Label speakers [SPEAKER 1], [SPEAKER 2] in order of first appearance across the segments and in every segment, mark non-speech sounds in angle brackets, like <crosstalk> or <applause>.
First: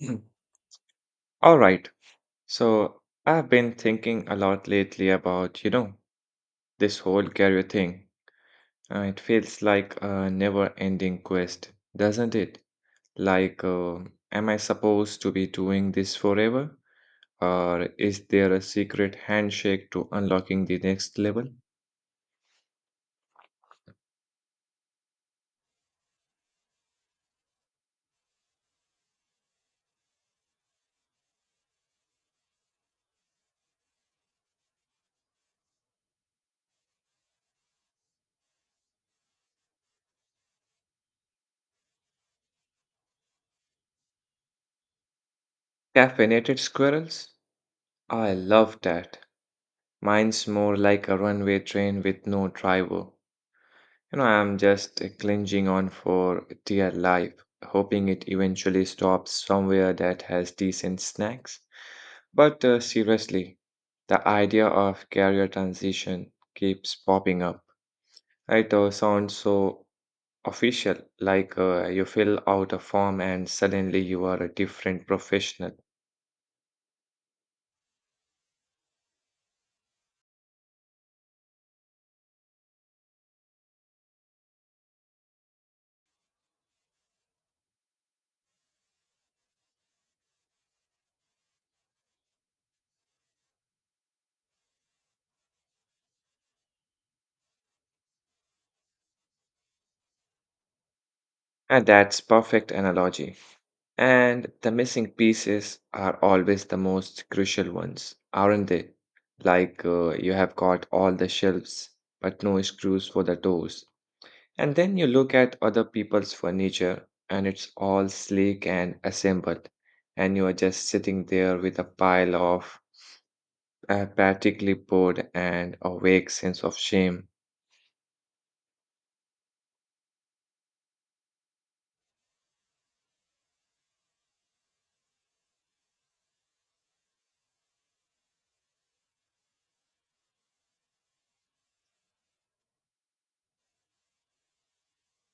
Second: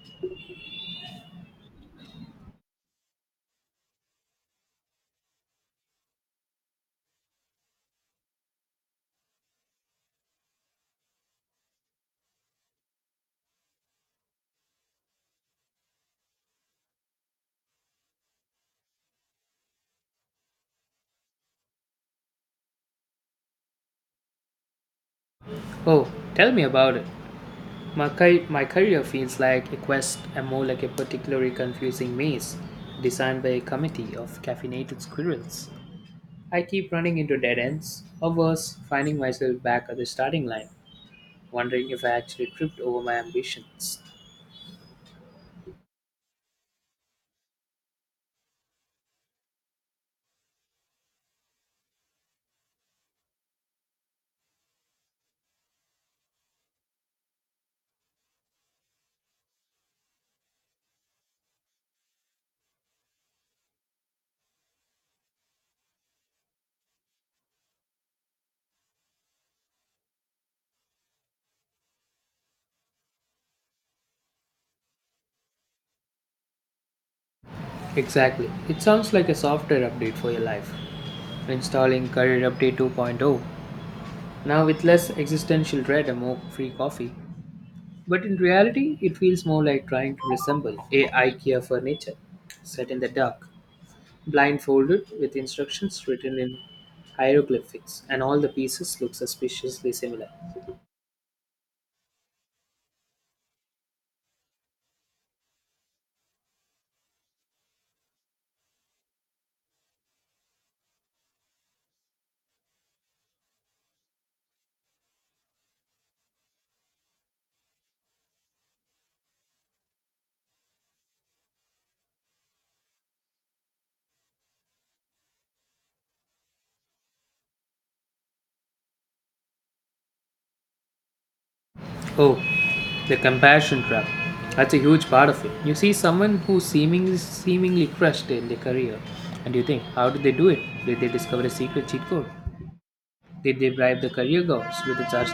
[SPEAKER 1] Mm. All right. So I've been thinking a lot lately about, you know, this whole career thing. It feels like a never-ending quest, doesn't it? Like, uh, am I supposed to be doing this forever? Or is there a secret handshake to unlocking the next level?
[SPEAKER 2] Oh, tell me about it. My career feels like a quest and more like a particularly confusing maze designed by a committee of caffeinated squirrels. I keep running into dead ends, or worse, finding myself back at the starting line, wondering if I actually tripped over my ambitions.
[SPEAKER 1] Caffeinated squirrels? I love that. Mine's more like a runway train with no driver. You know, I'm just clinging on for dear life, hoping it eventually stops somewhere that has decent snacks. But seriously, the idea of career transition keeps popping up. It sounds so official, like you fill out a form and suddenly you are a different professional.
[SPEAKER 2] Exactly. It sounds like a software update for your life. Installing Career Update 2.0. Now with less existential dread and more free coffee. But in reality, it feels more like trying to resemble a IKEA furniture set in the dark, blindfolded with instructions written in hieroglyphics, and all the pieces look suspiciously similar.
[SPEAKER 1] And that's perfect analogy. And the missing pieces are always the most crucial ones, aren't they? You have got all the shelves, but no screws for the doors. And then you look at other people's furniture, and it's all sleek and assembled. And you are just sitting there with a pile of apathic bored and a vague sense of shame.
[SPEAKER 2] Oh, the compassion trap. That's a huge part of it. You see someone who seemingly crushed in their career, and you think, how did they do it? Did they discover a secret cheat code? Did they bribe the career gods with its arts?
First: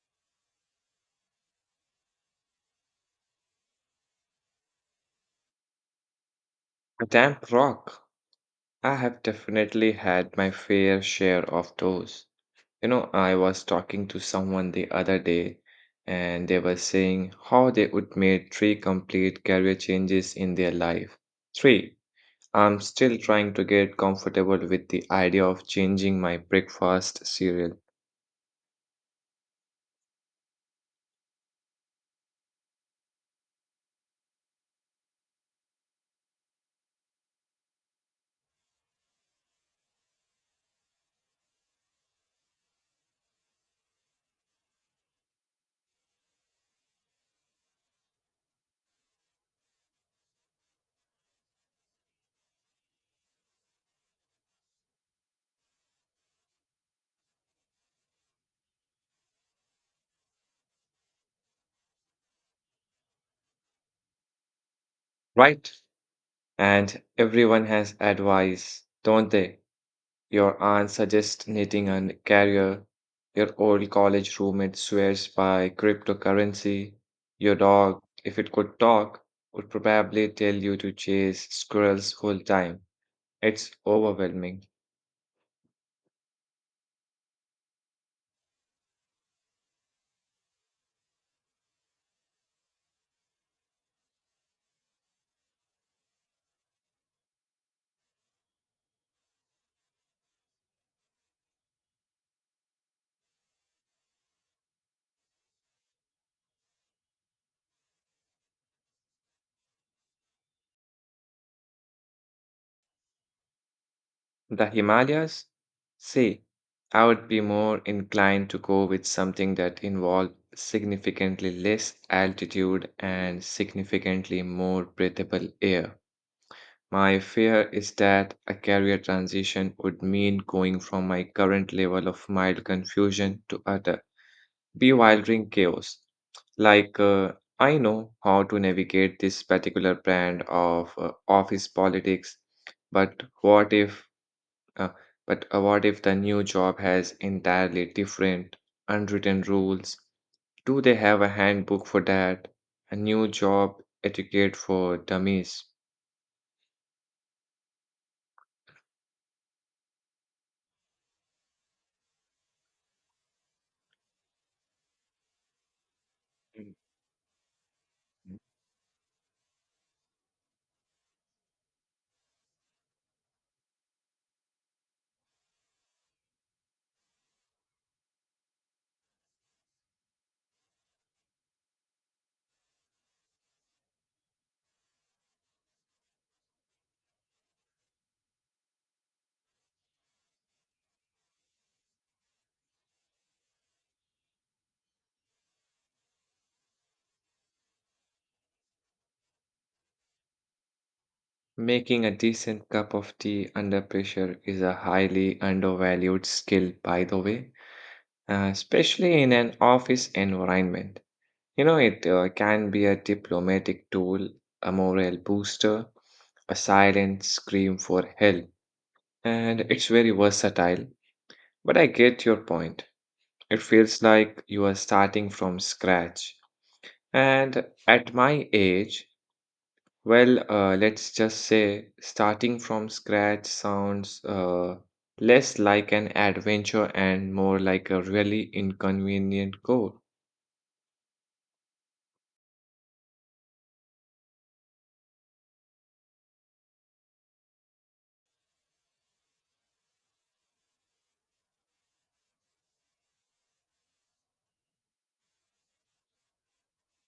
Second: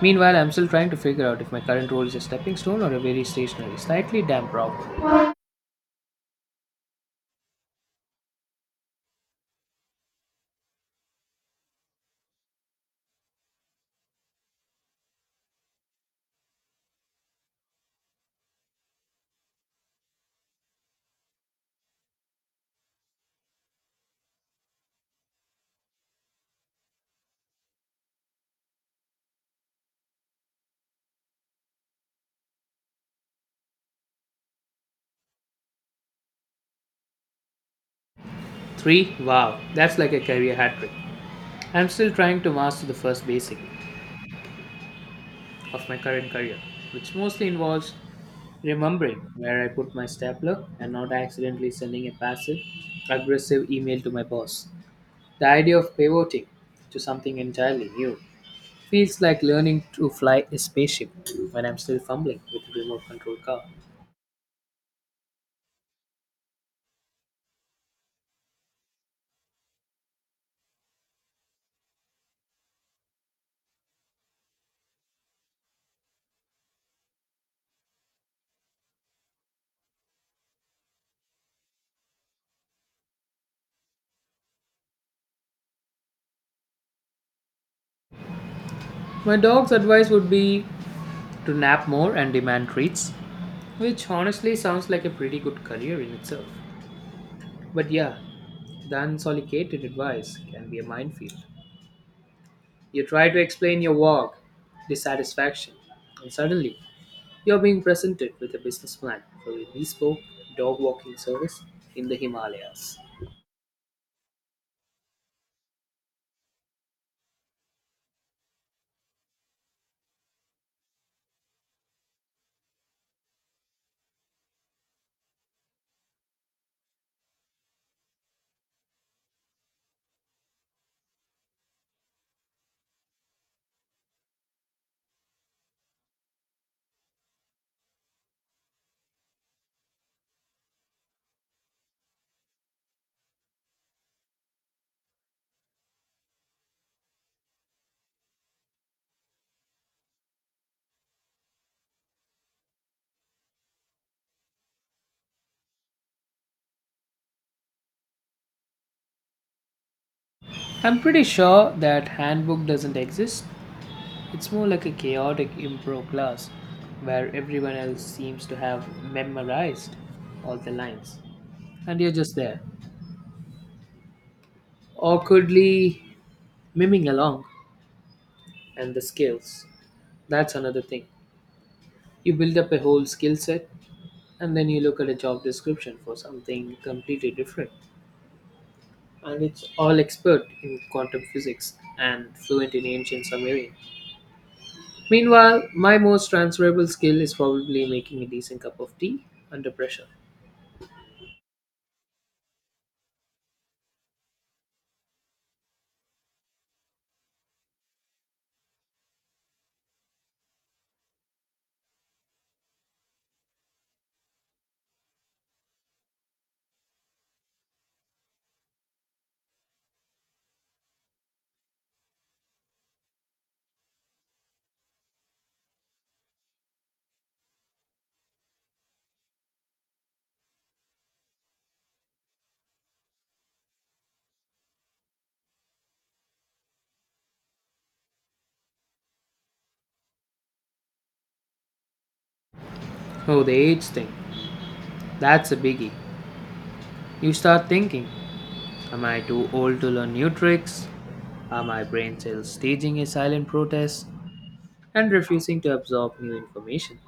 [SPEAKER 2] Meanwhile, I'm still trying to figure out if my current role is a stepping stone or a very stationary, slightly damp rock.
[SPEAKER 1] A damp rock. I have definitely had my fair share of those. You know, I was talking to someone the other day and they were saying how they would make three complete career changes in their life. Three, I'm still trying to get comfortable with the idea of changing my breakfast cereal,
[SPEAKER 2] Three? Wow, that's like a career hat trick. I'm still trying to master the first basic of my current career, which mostly involves remembering where I put my stapler and not accidentally sending a passive aggressive email to my boss. The idea of pivoting to something entirely new feels like learning to fly a spaceship when I'm still fumbling with a remote control car.
[SPEAKER 1] right? And everyone has advice, don't they? Your aunt suggests knitting and career. Your old college roommate swears by cryptocurrency. Your dog, if it could talk, would probably tell you to chase squirrels whole time. It's overwhelming.
[SPEAKER 2] My dog's advice would be to nap more and demand treats, which honestly sounds like a pretty good career in itself. But yeah, the unsolicited advice can be a minefield. You try to explain your work, dissatisfaction, and suddenly you're being presented with a business plan for a bespoke dog walking service in the Himalayas.
[SPEAKER 1] The Himalayas? See, I would be more inclined to go with something that involved significantly less altitude and significantly more breathable air. My fear is that a career transition would mean going from my current level of mild confusion to utter bewildering chaos. Like, uh, I know how to navigate this particular brand of office politics, but what if, uh, but what if the new job has entirely different unwritten rules? Do they have a handbook for that? A new job etiquette for dummies?
[SPEAKER 2] I'm pretty sure that handbook doesn't exist. It's more like a chaotic improv class where everyone else seems to have memorized all the lines and you're just there, awkwardly miming along, and the scales. That's another thing. You build up a whole skill set and then you look at a job description for something completely different. And it's all expert in quantum physics and fluent in ancient Sumerian. Meanwhile, my most transferable skill is probably making a decent cup of tea under pressure.
[SPEAKER 1] Making a decent cup of tea under pressure is a highly undervalued skill, by the way, especially in an office environment. You know, it can be a diplomatic tool, a morale booster, a silent scream for help, and it's very versatile. But I get your point. It feels like you are starting from scratch. And at my age, well, let's just say starting from scratch sounds less like an adventure and more like a really inconvenient goal.
[SPEAKER 2] Oh, the age thing. That's a biggie. You start thinking, am I too old to learn new tricks? Are my brain cells staging a silent protest and refusing to absorb new information?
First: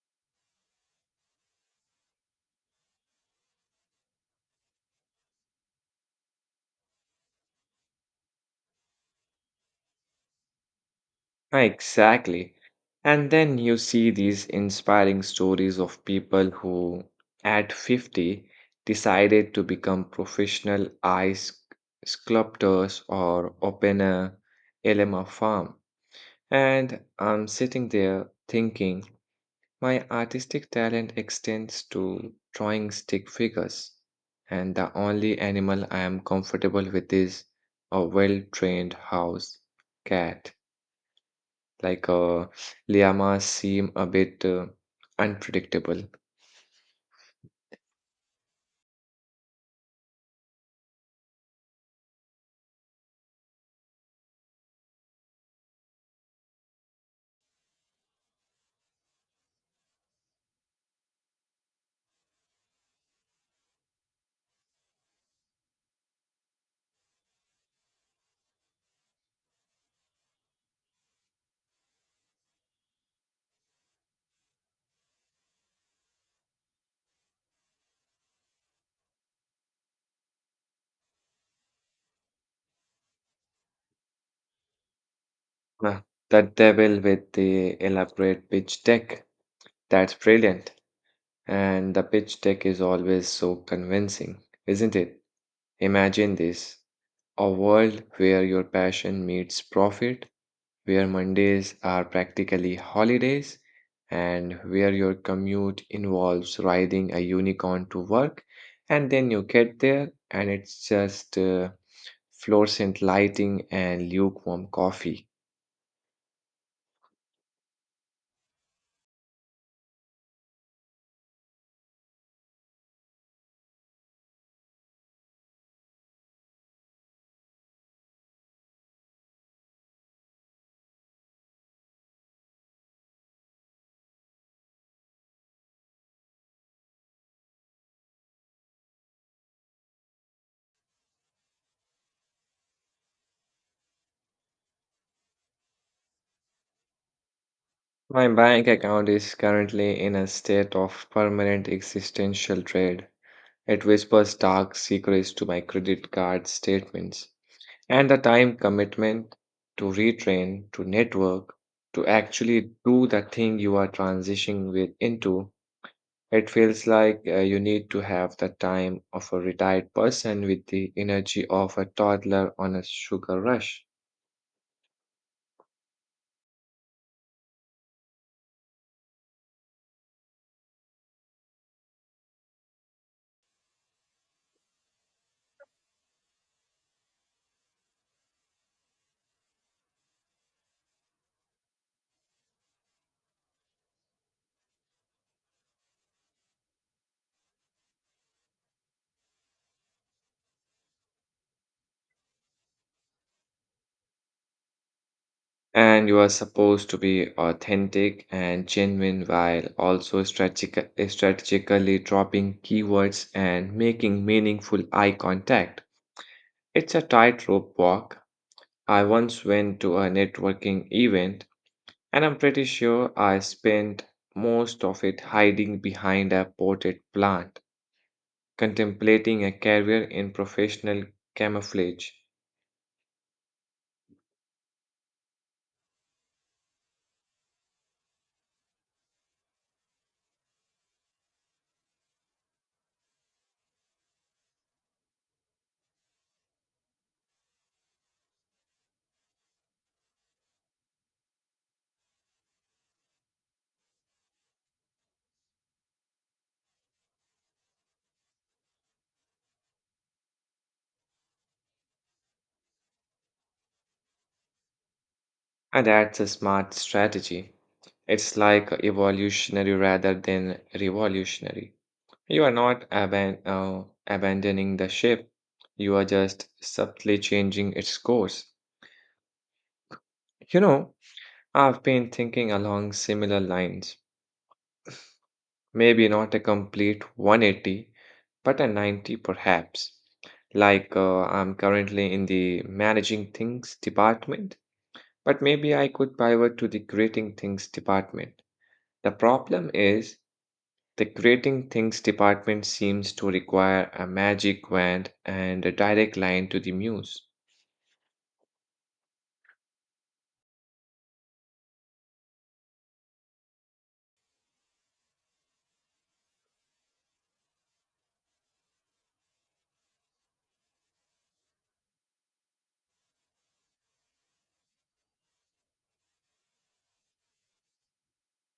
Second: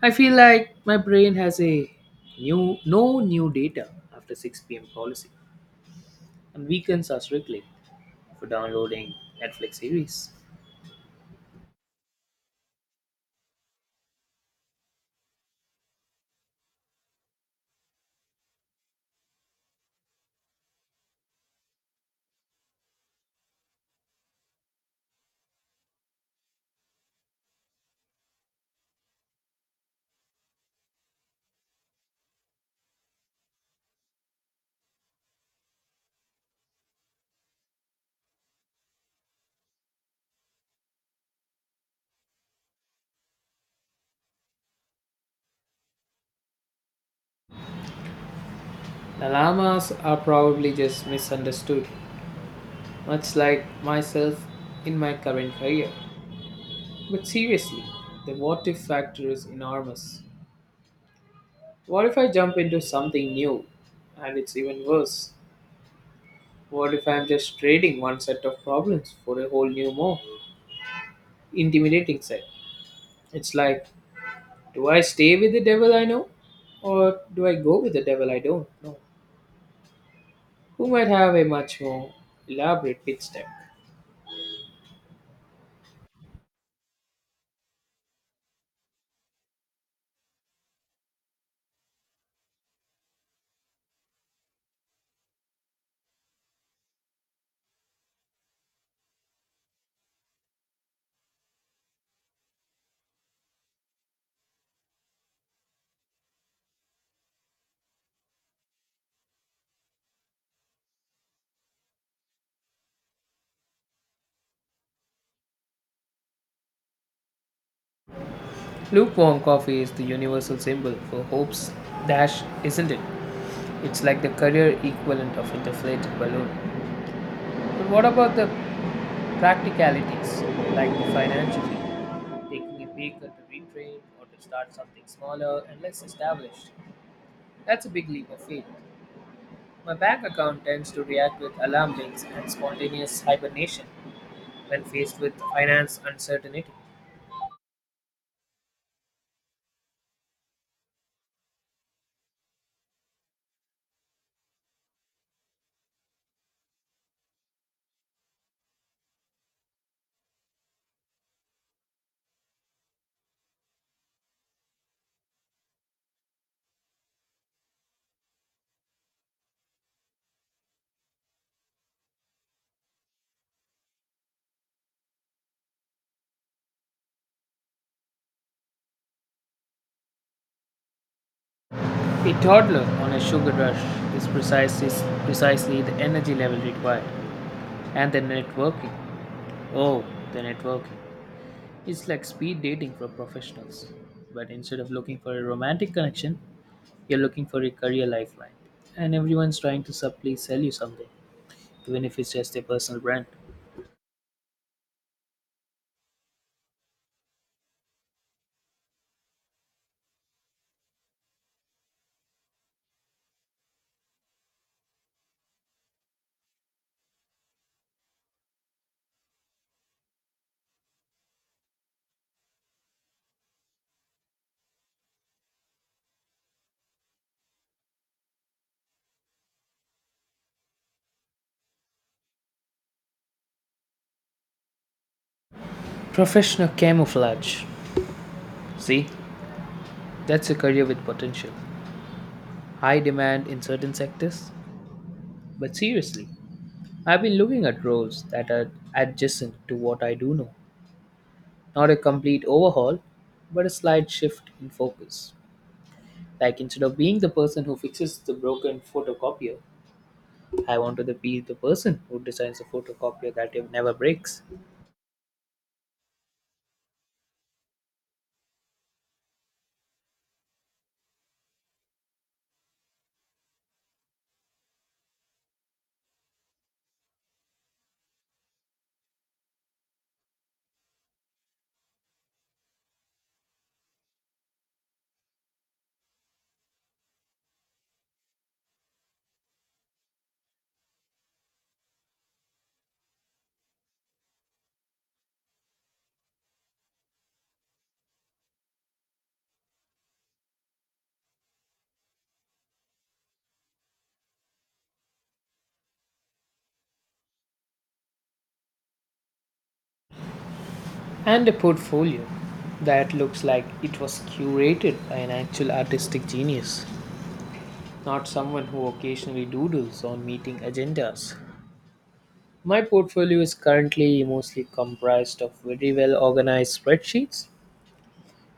[SPEAKER 2] I feel like my brain has a new no new data after 6 p.m. policy, and weekends are strictly for downloading Netflix series.
[SPEAKER 1] Exactly. And then you see these inspiring stories of people who, at 50, decided to become professional ice sculptors or open a LMA farm. And I'm sitting there thinking, my artistic talent extends to drawing stick figures, and the only animal I am comfortable with is a well trained house cat. Like uh, llamas seem a bit unpredictable.
[SPEAKER 2] The llamas are probably just misunderstood, much like myself in my current career. But seriously, the what if factor is enormous. What if I jump into something new and it's even worse? What if I'm just trading one set of problems for a whole new, more intimidating set? It's like, do I stay with the devil I know? Or do I go with the devil I don't know? Who might have a much more elaborate pitch deck?
[SPEAKER 1] Ah, the devil with the elaborate pitch deck. That's brilliant. And the pitch deck is always so convincing, isn't it? Imagine this, a world where your passion meets profit, where Mondays are practically holidays, and where your commute involves riding a unicorn to work, and then you get there and it's just fluorescent lighting and lukewarm coffee.
[SPEAKER 2] Lukewarm coffee is the universal symbol for hope's dash, isn't it? It's like the career equivalent of inflated balloon. But what about the practicalities, like the financially? Taking a pay cut to retrain or to start something smaller and less established. That's a big leap of faith. My bank account tends to react with alarm bells and spontaneous hibernation when faced with finance uncertainty.
[SPEAKER 1] My bank account is currently in a state of permanent existential dread. It whispers dark secrets to my credit card statements. And the time commitment to retrain, to network, to actually do the thing you are transitioning with into. It feels like you need to have the time of a retired person with the energy of a toddler on a sugar rush.
[SPEAKER 2] A toddler on a sugar rush is precisely, precisely the energy level required. And the networking. Oh, the networking. It's like speed dating for professionals. But instead of looking for a romantic connection, you're looking for a career lifeline. And everyone's trying to subtly sell you something, even if it's just a personal brand.
[SPEAKER 1] And you are supposed to be authentic and genuine while also strategically dropping keywords and making meaningful eye contact. It's a tightrope walk. I once went to a networking event, and I'm pretty sure I spent most of it hiding behind a potted plant, contemplating a career in professional camouflage.
[SPEAKER 2] Professional camouflage. See, that's a career with potential. High demand in certain sectors. But seriously, I've been looking at roles that are adjacent to what I do know. Not a complete overhaul, but a slight shift in focus. Like instead of being the person who fixes the broken photocopier, I want to be the person who designs a photocopier that never breaks.
[SPEAKER 1] And that's a smart strategy. It's like evolutionary rather than revolutionary. You are not abandoning the ship, you are just subtly changing its course. You know, I've been thinking along similar lines. Maybe not a complete 180, but a 90 perhaps. I'm currently in the managing things department, but maybe I could pivot to the creating things department. The problem is the creating things department seems to require a magic wand and a direct line to the muse.
[SPEAKER 2] And a portfolio that looks like it was curated by an actual artistic genius, not someone who occasionally doodles on meeting agendas. My portfolio is currently mostly comprised of very well organized spreadsheets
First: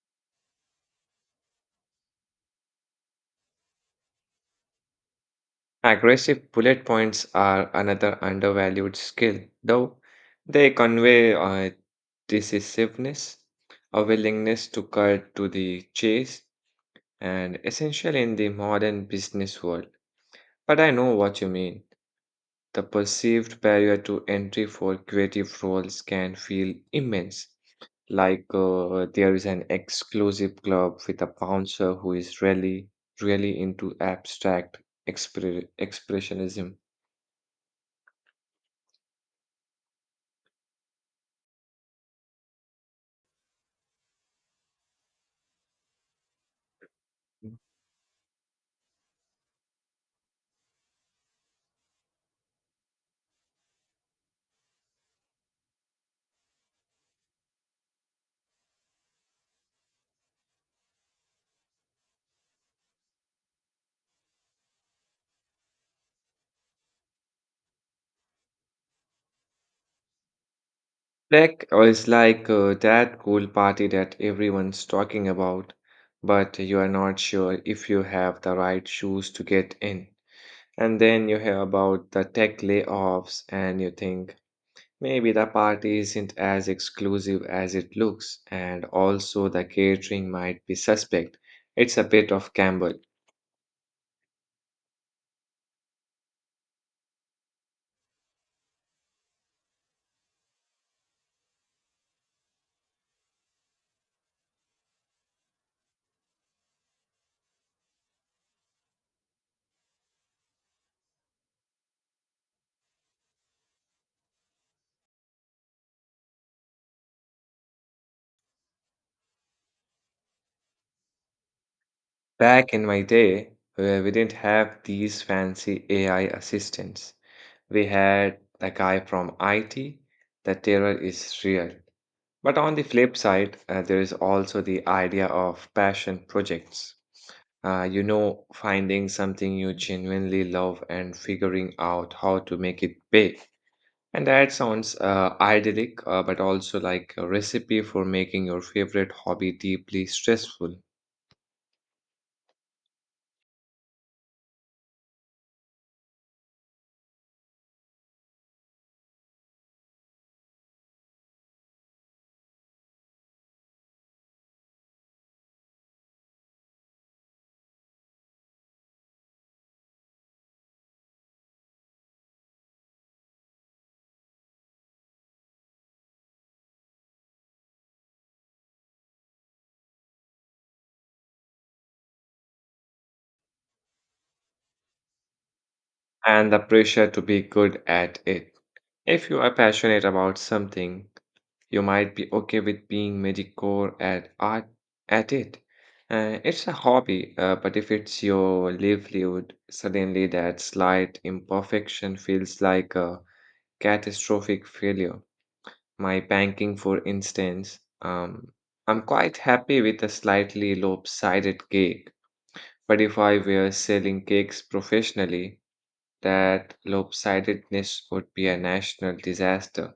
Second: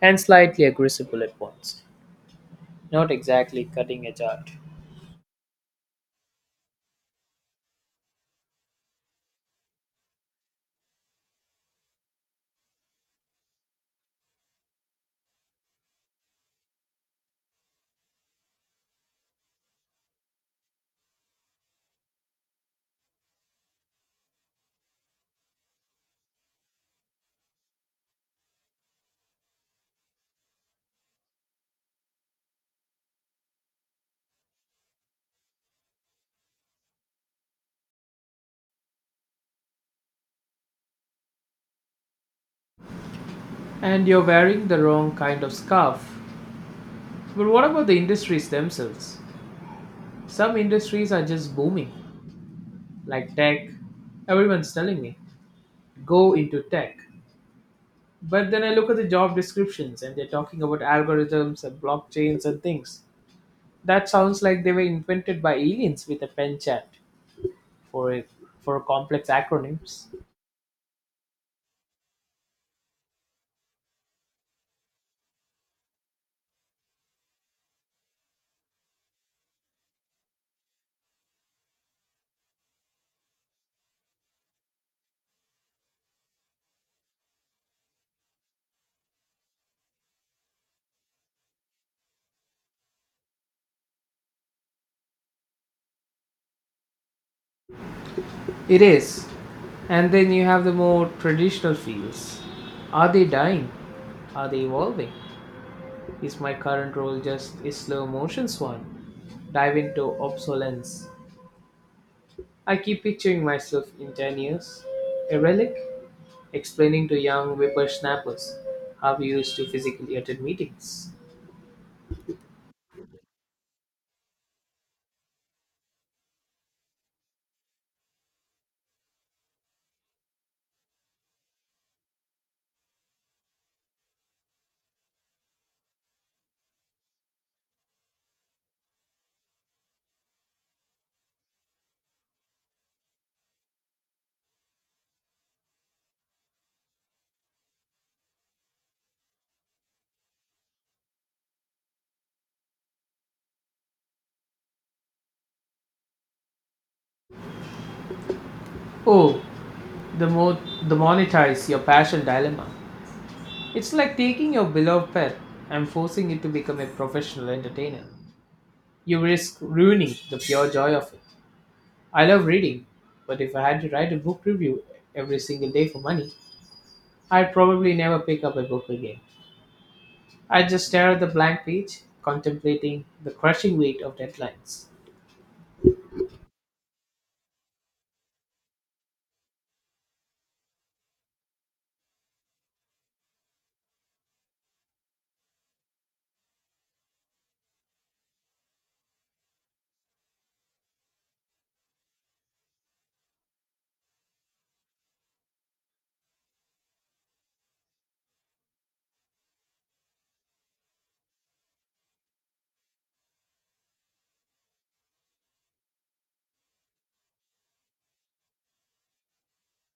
[SPEAKER 2] and slightly aggressive bullet points. Not exactly cutting edge art.
[SPEAKER 1] Aggressive bullet points are another undervalued skill, though they convey decisiveness, a willingness to cut to the chase, and essential in the modern business world. But I know what you mean. The perceived barrier to entry for creative roles can feel immense, like there is an exclusive club with a bouncer who is really, really into abstract expressionism.
[SPEAKER 2] And you're wearing the wrong kind of scarf. But what about the industries themselves? Some industries are just booming, like tech. Everyone's telling me, go into tech. But then I look at the job descriptions and they're talking about algorithms and blockchains and things. That sounds like they were invented by aliens with a pen chat. for a, for complex acronyms.
[SPEAKER 1] Tech is like that cool party that everyone's talking about, but you are not sure if you have the right shoes to get in. And then you hear about the tech layoffs and you think maybe the party isn't as exclusive as it looks, and also the catering might be suspect. It's a bit of gamble.
[SPEAKER 2] It is. And then you have the more traditional fields. Are they dying? Are they evolving? Is my current role just a slow motion swan? Dive into obsolescence. I keep picturing myself in 10 years, a relic, explaining to young whippersnappers how we used to physically attend meetings.
[SPEAKER 1] Back in my day, where we didn't have these fancy AI assistants. We had the guy from IT, the terror is real. But on the flip side, there is also the idea of passion projects. You know, finding something you genuinely love and figuring out how to make it big. And that sounds idyllic, but also like a recipe for making your favorite hobby deeply stressful.
[SPEAKER 2] Oh, the, mo- the monetize your passion dilemma. It's like taking your beloved pet and forcing it to become a professional entertainer. You risk ruining the pure joy of it. I love reading, but if I had to write a book review every single day for money, I'd probably never pick up a book again. I'd just stare at the blank page, contemplating the crushing weight of deadlines.
[SPEAKER 1] And the pressure to be good at it. If you are passionate about something, you might be okay with being mediocre at art at it. It's a hobby, but if it's your livelihood, suddenly that slight imperfection feels like a catastrophic failure. My banking, for instance, I'm quite happy with a slightly lopsided cake, but if I were selling cakes professionally, that lopsidedness would be a national disaster.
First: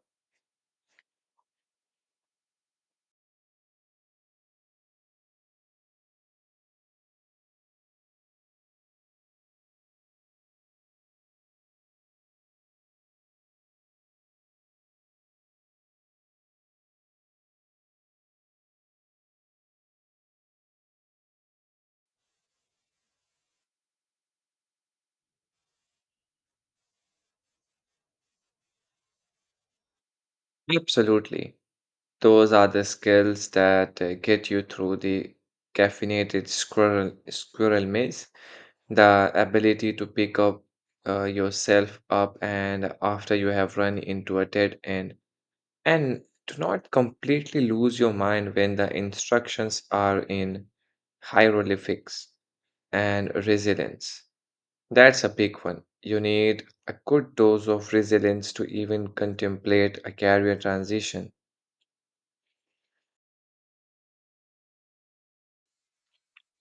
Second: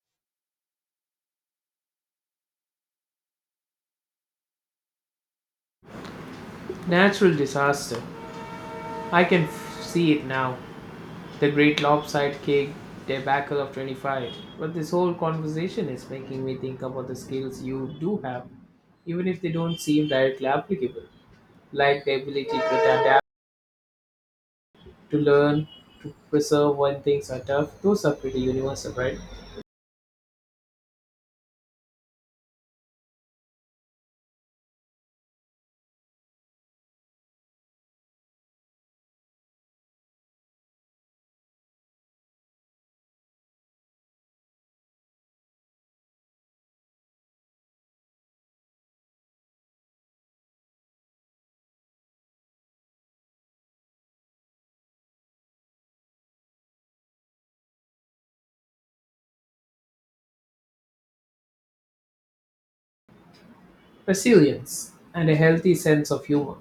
[SPEAKER 2] Natural disaster. See it now. The great lopsided cake debacle of 25. But this whole conversation is making me think about the skills you do have, even if they don't seem directly applicable, like the ability to adapt, to learn, to preserve when things are tough. Those are pretty universal, right?
[SPEAKER 1] Absolutely. Those are the skills that get you through the squirrel maze. The ability to pick up yourself up and after you have run into a dead end, and to not completely lose your mind when the instructions are in hieroglyphics and resilience. That's a big one. You need a good dose of resilience to even contemplate a career transition.
[SPEAKER 2] Resilience and a healthy sense of humor.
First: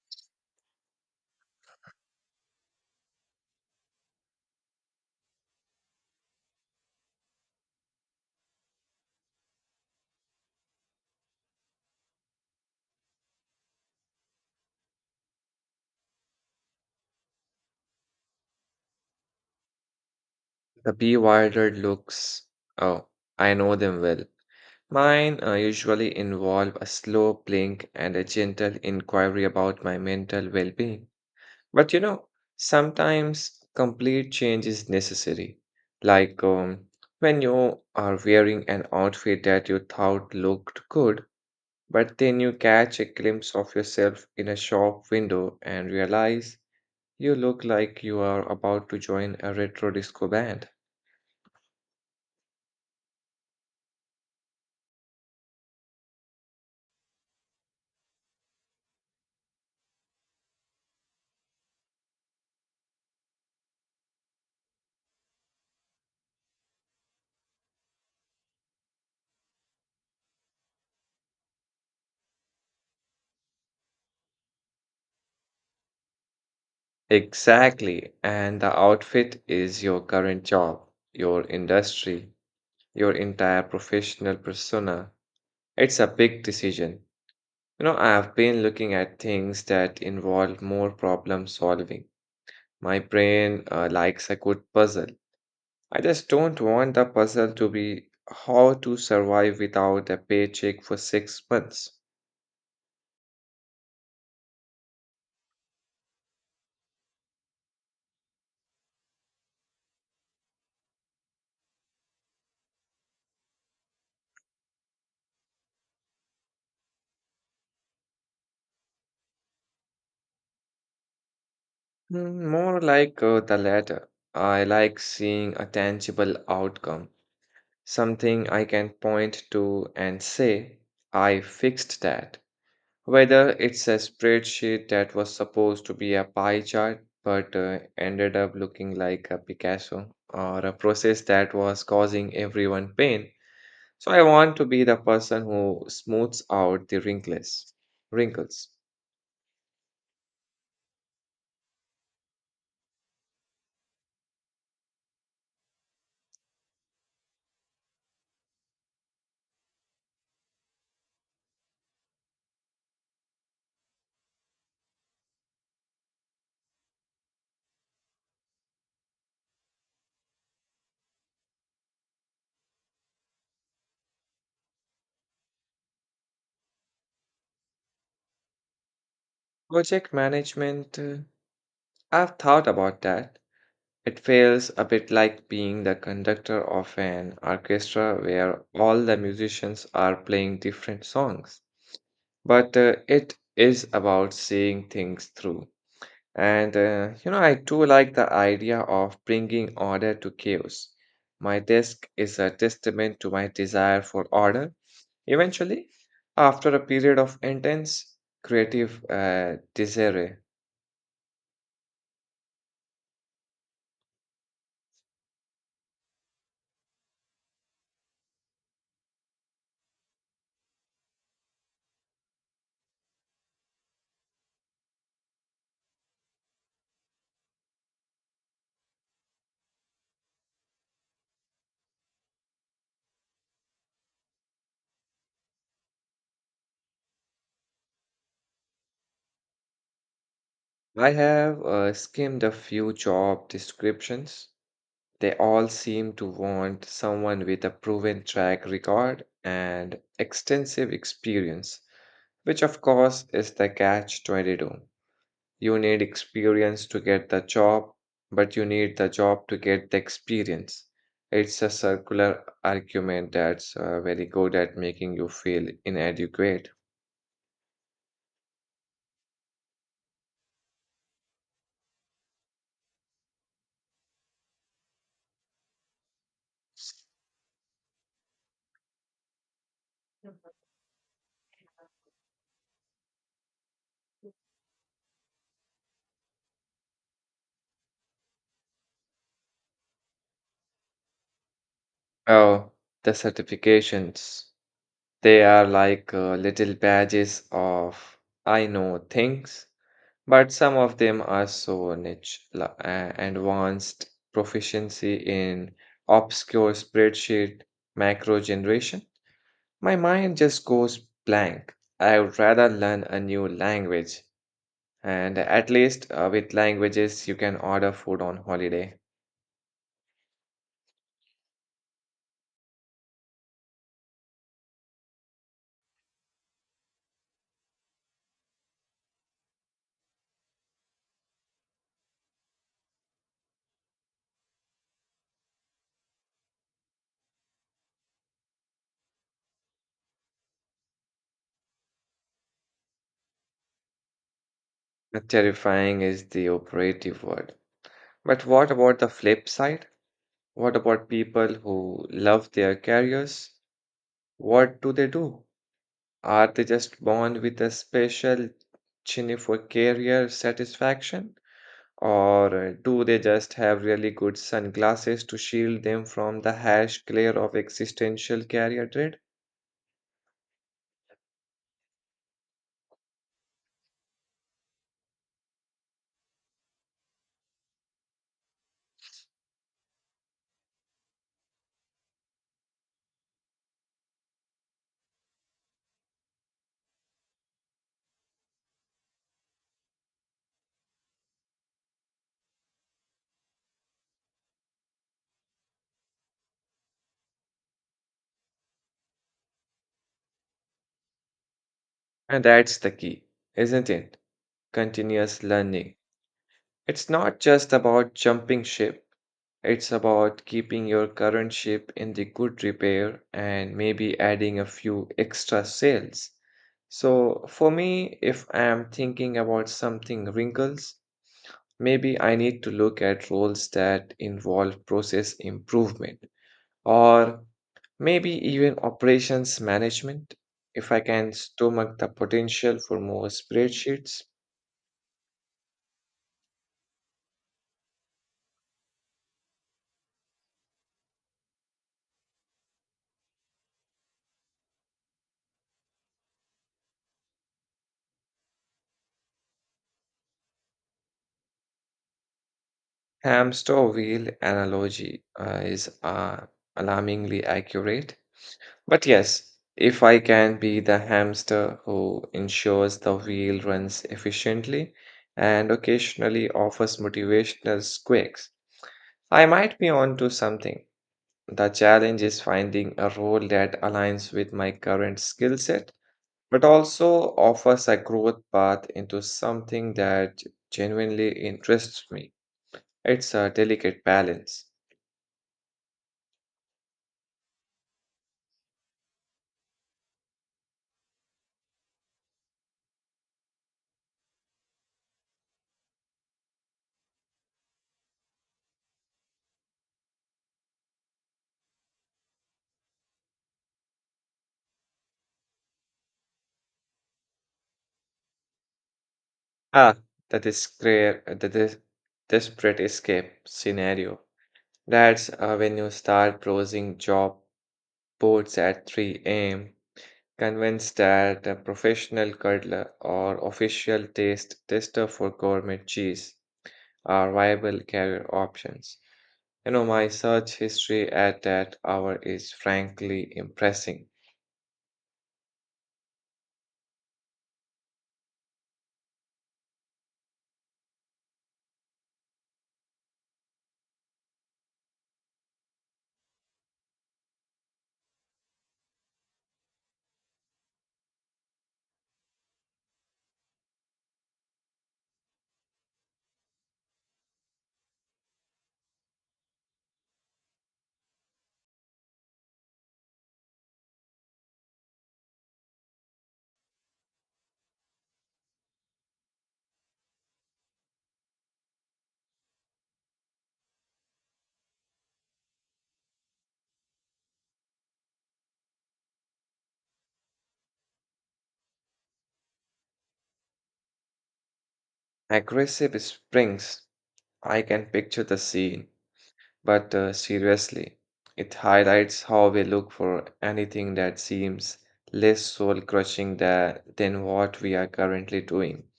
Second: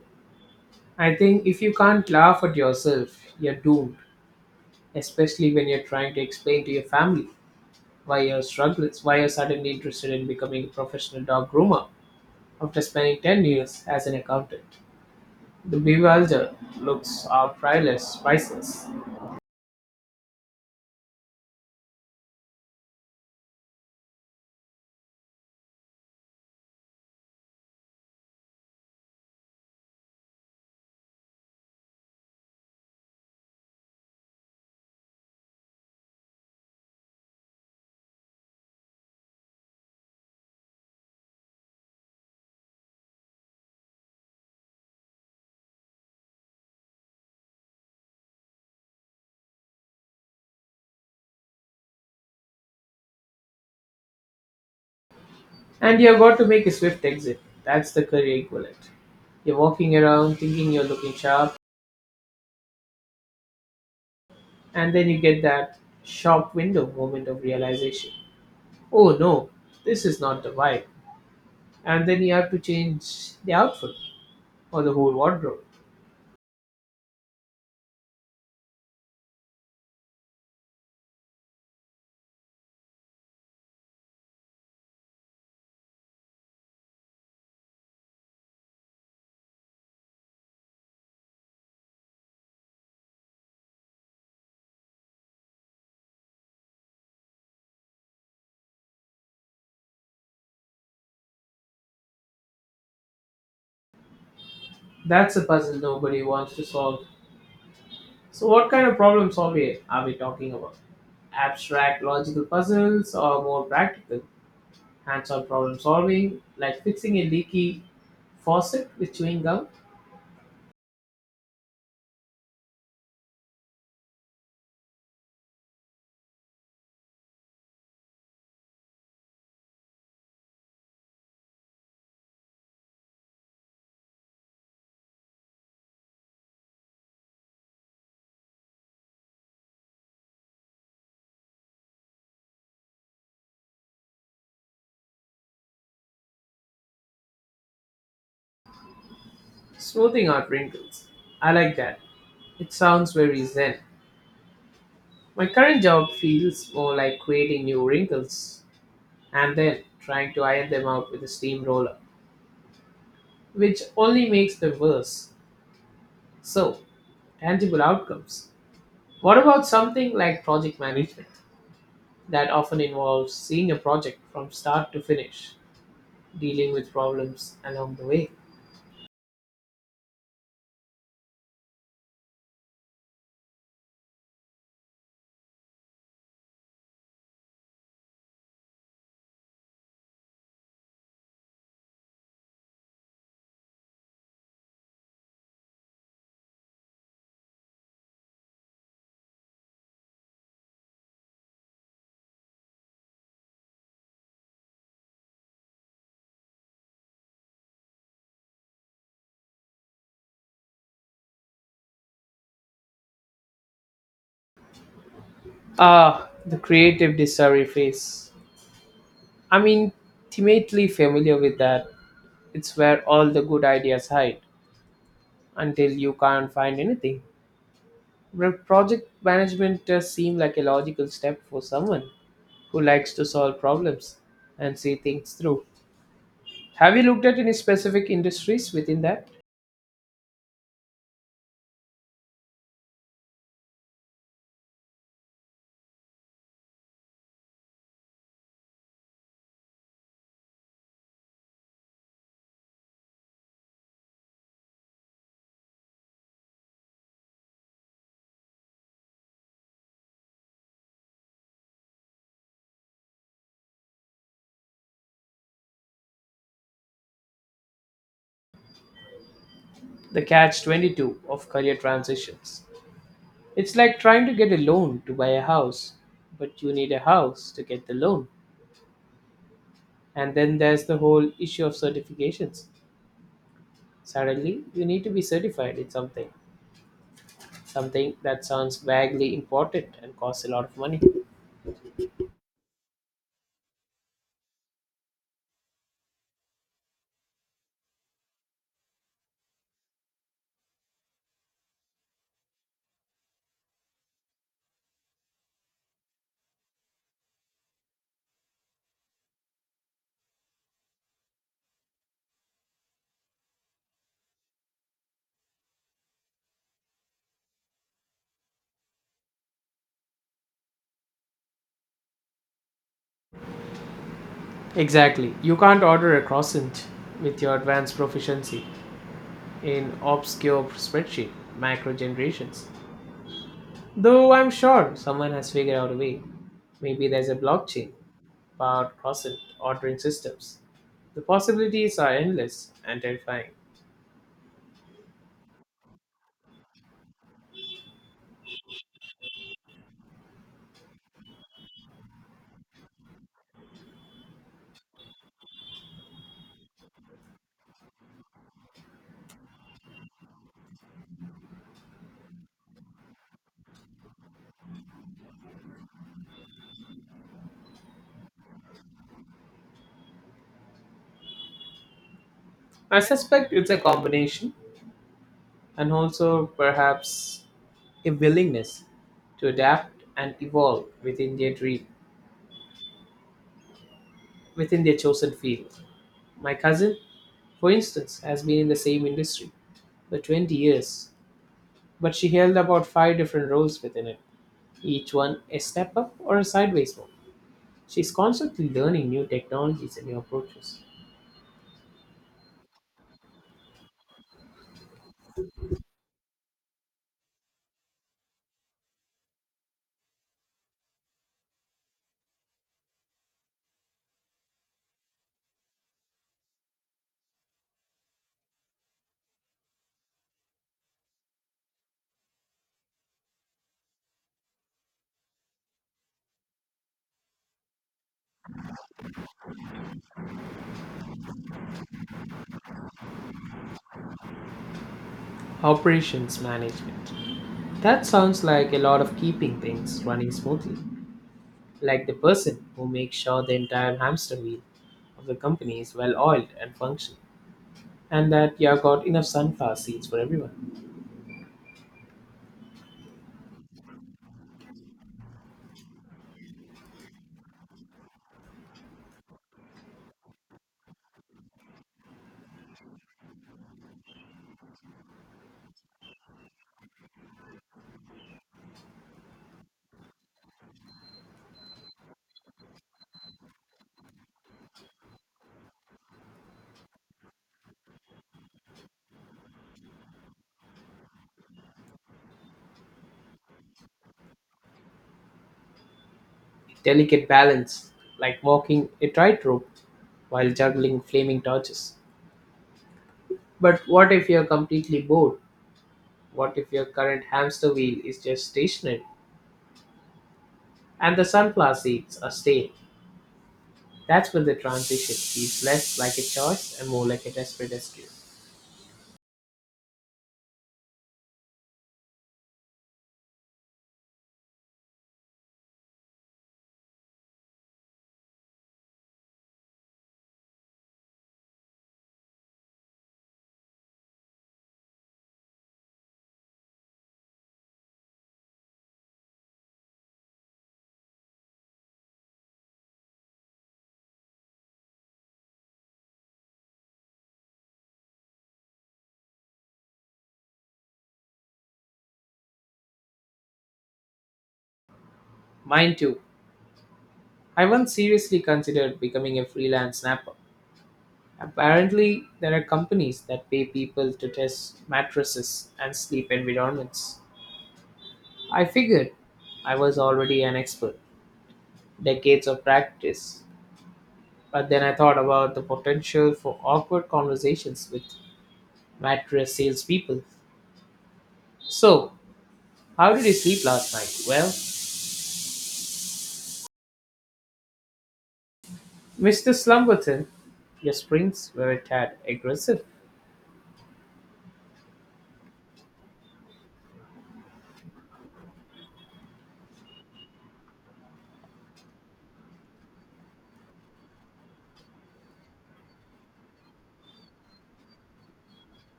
[SPEAKER 2] I think if you can't laugh at yourself, you're doomed, especially when you're trying to explain to your family why you're struggling, why you're suddenly interested in becoming a professional dog groomer. After spending 10 years as an accountant, the bewildered looks are priceless, priceless.
[SPEAKER 1] The B. Wilder looks, oh, I know them well. Mine usually involve a slow blink and a gentle inquiry about my mental well being. But you know, sometimes complete change is necessary. Like um, when you are wearing an outfit that you thought looked good, but then you catch a glimpse of yourself in a shop window and realize you look like you are about to join a retro disco band.
[SPEAKER 2] And you've got to make a swift exit. That's the career equivalent. You're walking around thinking you're looking sharp, and then you get that shop window moment of realization. Oh no, this is not the vibe. And then you have to change the outfit or the whole wardrobe.
[SPEAKER 1] Exactly. And the outfit is your current job, your industry, your entire professional persona. It's a big decision. You know, I have been looking at things that involve more problem solving. My brain likes a good puzzle. I just don't want the puzzle to be how to survive without a paycheck for 6 months.
[SPEAKER 2] That's a puzzle nobody wants to solve. So, what kind of problem solving are we talking about? Abstract logical puzzles or more practical, hands-on problem solving, like fixing a leaky faucet with chewing gum,
[SPEAKER 1] More like the latter. I like seeing a tangible outcome, something I can point to and say, I fixed that. Whether it's a spreadsheet that was supposed to be a pie chart but ended up looking like a Picasso, or a process that was causing everyone pain. So I want to be the person who smooths out the wrinkles. Wrinkles.
[SPEAKER 2] smoothing out wrinkles. I like that. It sounds very zen. My current job feels more like creating new wrinkles and then trying to iron them out with a steamroller, which only makes them worse. So, tangible outcomes. What about something like project management that often involves seeing a project from start to finish, dealing with problems along the way?
[SPEAKER 1] Project management. I've thought about that. It feels a bit like being the conductor of an orchestra where all the musicians are playing different songs. But it is about seeing things through. And you know, I do like the idea of bringing order to chaos. My desk is a testament to my desire for order. Eventually, after a period of intense creative desire,
[SPEAKER 2] Ah, the creative discovery phase. I'm intimately familiar with that. It's where all the good ideas hide until you can't find anything. Well, project management does seem like a logical step for someone who likes to solve problems and see things through. Have you looked at any specific industries within that?
[SPEAKER 1] I have skimmed a few job descriptions. They all seem to want someone with a proven track record and extensive experience, which of course is the catch 22. You need experience to get the job, but you need the job to get the experience. It's a circular argument that's very good at making you feel inadequate.
[SPEAKER 2] The catch 22 of career transitions. It's like trying to get a loan to buy a house, but you need a house to get the loan. And then there's the whole issue of certifications. Suddenly, you need to be certified in something, something that sounds vaguely important and costs a lot of money.
[SPEAKER 1] Oh, the certifications. They are like little badges of I know things. But some of them are so niche, advanced proficiency in obscure spreadsheet macro generation. My mind just goes blank. I would rather learn a new language. And at least with languages, you can order food on holiday.
[SPEAKER 2] Exactly. You can't order a croissant with your advanced proficiency in obscure spreadsheet macro generations. Though I'm sure someone has figured out a way. Maybe there's a blockchain powered croissant ordering systems. The possibilities are endless and terrifying.
[SPEAKER 1] Terrifying is the operative word. But what about the flip side? What about people who love their careers? What do they do? Are they just born with a special chin for career satisfaction? Or do they just have really good sunglasses to shield them from the harsh glare of existential career dread?
[SPEAKER 2] I suspect it's a combination and also perhaps a willingness to adapt and evolve within their dream, within their chosen field. My cousin, for instance, has been in the same industry for 20 years, but she held about five different roles within it, each one a step up or a sideways move. She's constantly learning new technologies and new approaches.
[SPEAKER 1] And that's the key, isn't it? Continuous learning. It's not just about jumping ship. It's about keeping your current ship in the good repair and maybe adding a few extra sails. So for me, if I am thinking about something wrinkles, maybe I need to look at roles that involve process improvement or maybe even operations management. If I can stomach the potential for more spreadsheets,
[SPEAKER 2] Operations management. That sounds like a lot of keeping things running smoothly, like the person who makes sure the entire hamster wheel of the company is well oiled and functioning, and that you have got enough sunflower seeds for everyone.
[SPEAKER 1] hamster wheel analogy is alarmingly accurate. But yes, if I can be the hamster who ensures the wheel runs efficiently and occasionally offers motivational squawks, I might be onto something. The challenge is finding a role that aligns with my current skill set, but also offers a growth path into something that genuinely interests me. It's a delicate balance.
[SPEAKER 2] Delicate balance, like walking a tightrope while juggling flaming torches. But what if you're completely bored? What if your current hamster wheel is just stationary and the sunflower seeds are stale? That's when the transition feels less like a choice and more like a desperate escape.
[SPEAKER 1] Ah, the, discre- the dis- desperate escape scenario. That's when you start browsing job boards at 3 a.m., convinced that a professional curdler or official taste tester for gourmet cheese are viable career options. You know, my search history at that hour is frankly impressive.
[SPEAKER 2] Mine too. I once seriously considered becoming a freelance snapper. Apparently, there are companies that pay people to test mattresses and sleep environments. I figured I was already an expert, decades of practice. But then I thought about the potential for awkward conversations with mattress salespeople. So, how did you sleep last night? Well, Mr. Slumberton, your sprints were a tad aggressive.
[SPEAKER 1] Aggressive springs, I can picture the scene. But seriously, it highlights how we look for anything that seems less soul crushing than what we are currently doing.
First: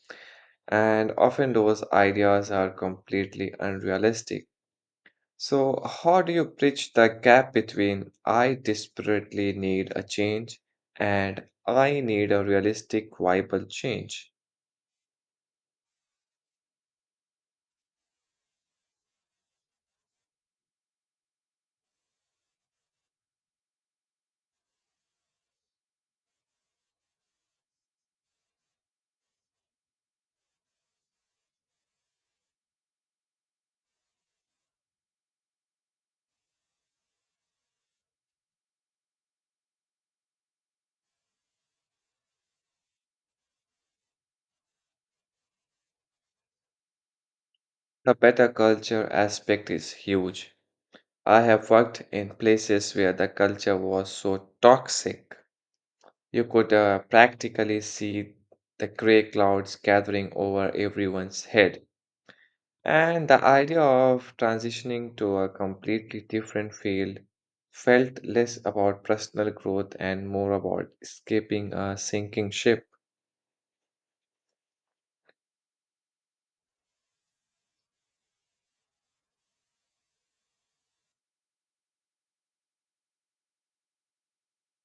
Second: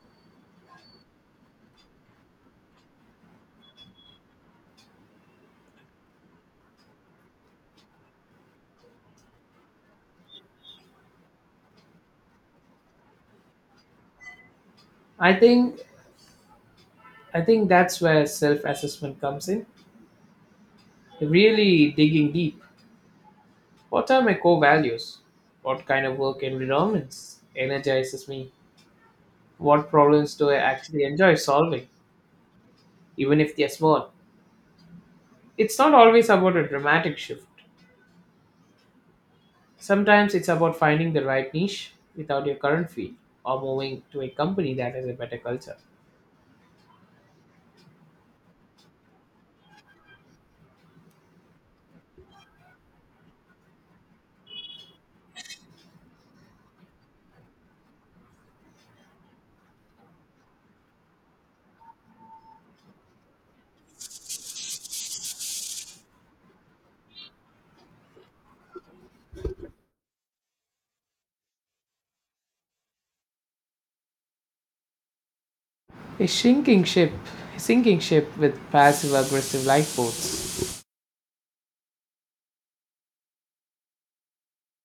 [SPEAKER 1] And often those ideas are completely unrealistic. So, how do you bridge the gap between I desperately need a change and I need a realistic, viable change?
[SPEAKER 2] I think I think that's where self-assessment comes in. Really digging deep. What are my core values? What kind of work environments energizes me? What problems do I actually enjoy solving, even if they're small? It's not always about a dramatic shift. Sometimes it's about finding the right niche without your current field, or moving to a company that has a better culture.
[SPEAKER 1] The better culture aspect is huge. I have worked in places where the culture was so toxic. You could practically see the gray clouds gathering over everyone's head. And the idea of transitioning to a completely different field felt less about personal growth and more about escaping a sinking ship.
[SPEAKER 2] A sinking ship, a sinking ship with passive aggressive lifeboats.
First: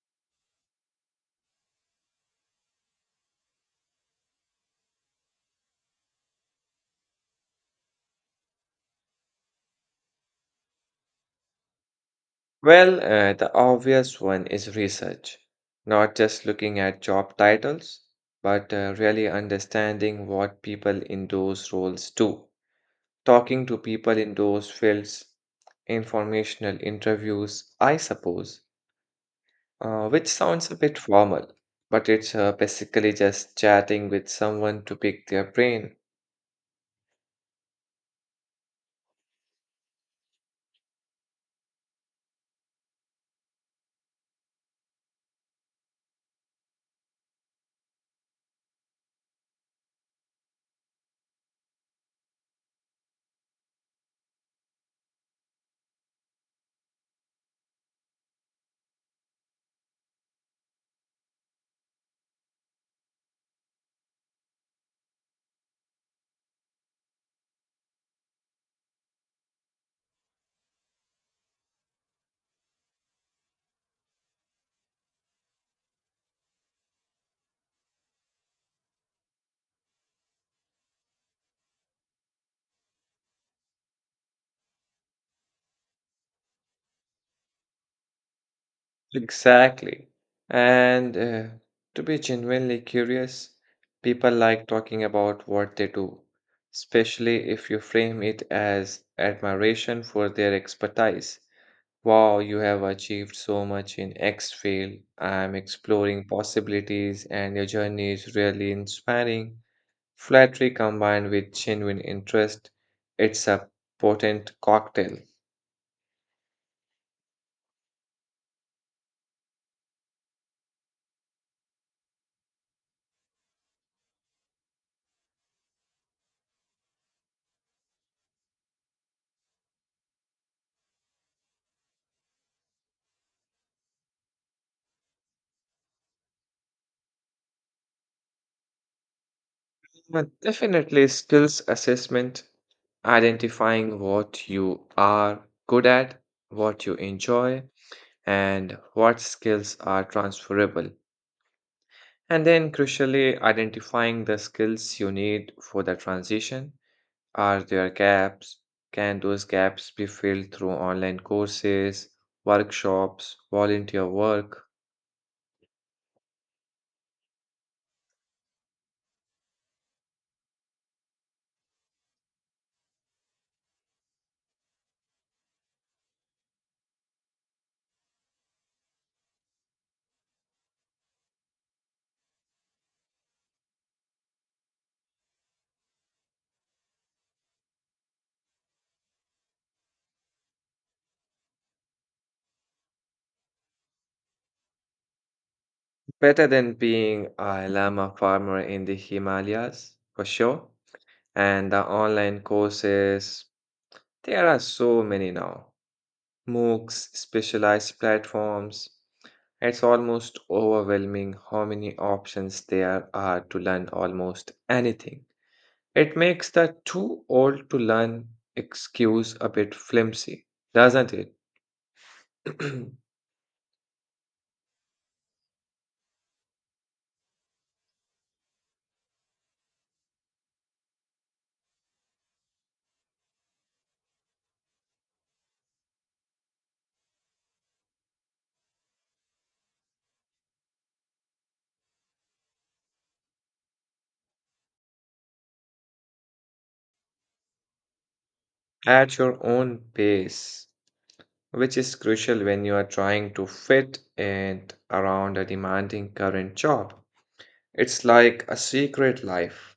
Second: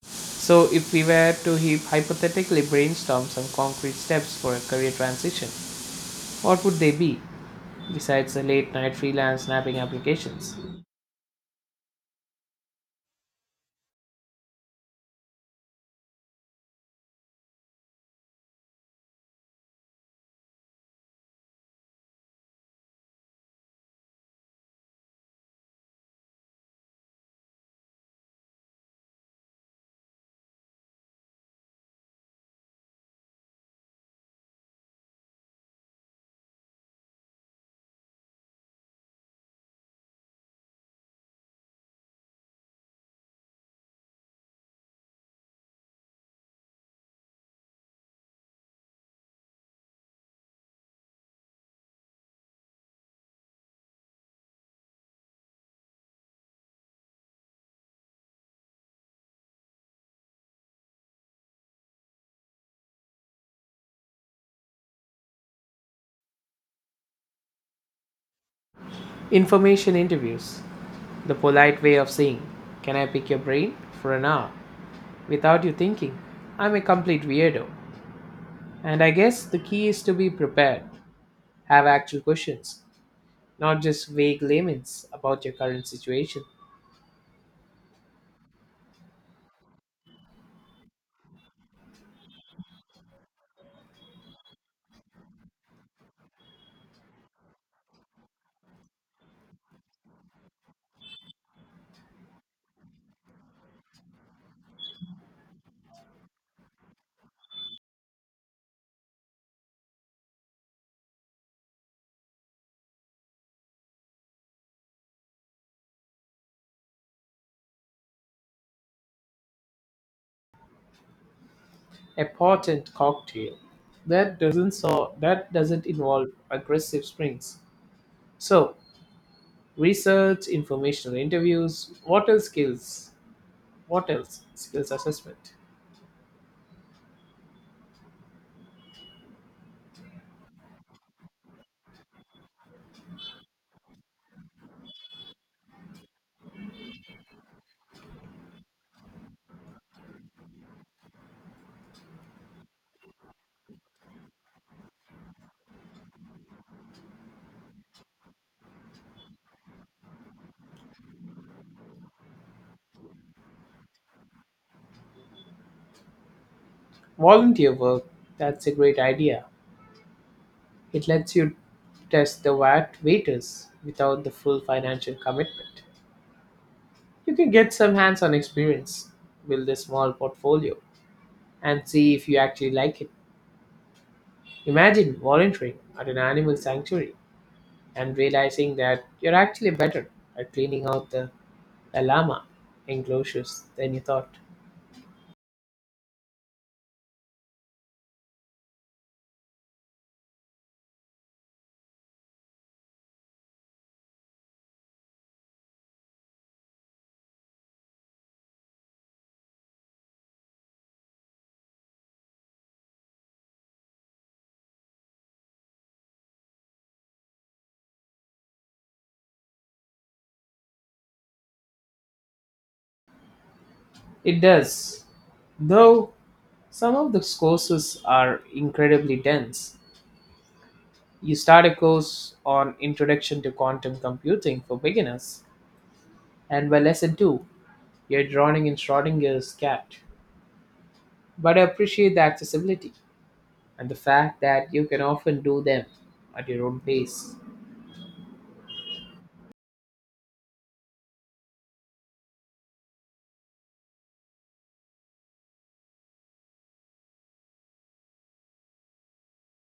[SPEAKER 2] So, if we were to hypothetically brainstorm some concrete steps for a career transition, what would they be besides the late night freelance snapping applications?
[SPEAKER 1] Well, the obvious one is research, not just looking at job titles, but really understanding what people in those roles do. Talking to people in those fields, informational interviews, I suppose, which sounds a bit formal, but it's basically just chatting with someone to pick their brain.
[SPEAKER 2] Information interviews, the polite way of saying, "Can I pick your brain for an hour?" without you thinking I'm a complete weirdo. And I guess the key is to be prepared. Have actual questions, not just vague laments about your current situation.
[SPEAKER 1] Exactly. And to be genuinely curious, people like talking about what they do, especially if you frame it as admiration for their expertise. Wow, you have achieved so much in X field. I'm exploring possibilities, and your journey is really inspiring. Flattery combined with genuine interest, it's a potent cocktail.
[SPEAKER 2] A potent cocktail that doesn't so that doesn't involve aggressive springs. So, research, informational interviews, what else? Skills? What else? Skills assessment.
[SPEAKER 1] But definitely, skills assessment, identifying what you are good at, what you enjoy, and what skills are transferable. And then, crucially, identifying the skills you need for the transition. Are there gaps? Can those gaps be filled through online courses, workshops, volunteer work?
[SPEAKER 2] Volunteer work, that's a great idea. It lets you test the VAT waiters without the full financial commitment. You can get some hands on experience, build a small portfolio, and see if you actually like it. Imagine volunteering at an animal sanctuary and realizing that you're actually better at cleaning out the llama enclosures than you thought.
[SPEAKER 1] Better than being a llama farmer in the Himalayas, for sure. And the online courses, there are so many now. MOOCs, specialized platforms. It's almost overwhelming how many options there are to learn almost anything. It makes the too old to learn excuse a bit flimsy, doesn't it? <clears throat>
[SPEAKER 2] It does. Though some of the courses are incredibly dense. You start a course on Introduction to Quantum Computing for beginners, and by lesson 2, you're drowning in Schrodinger's cat. But I appreciate the accessibility, and the fact that you can often do them at your own pace.
[SPEAKER 1] At your own pace, which is crucial when you are trying to fit it around a demanding current job. It's like a secret life.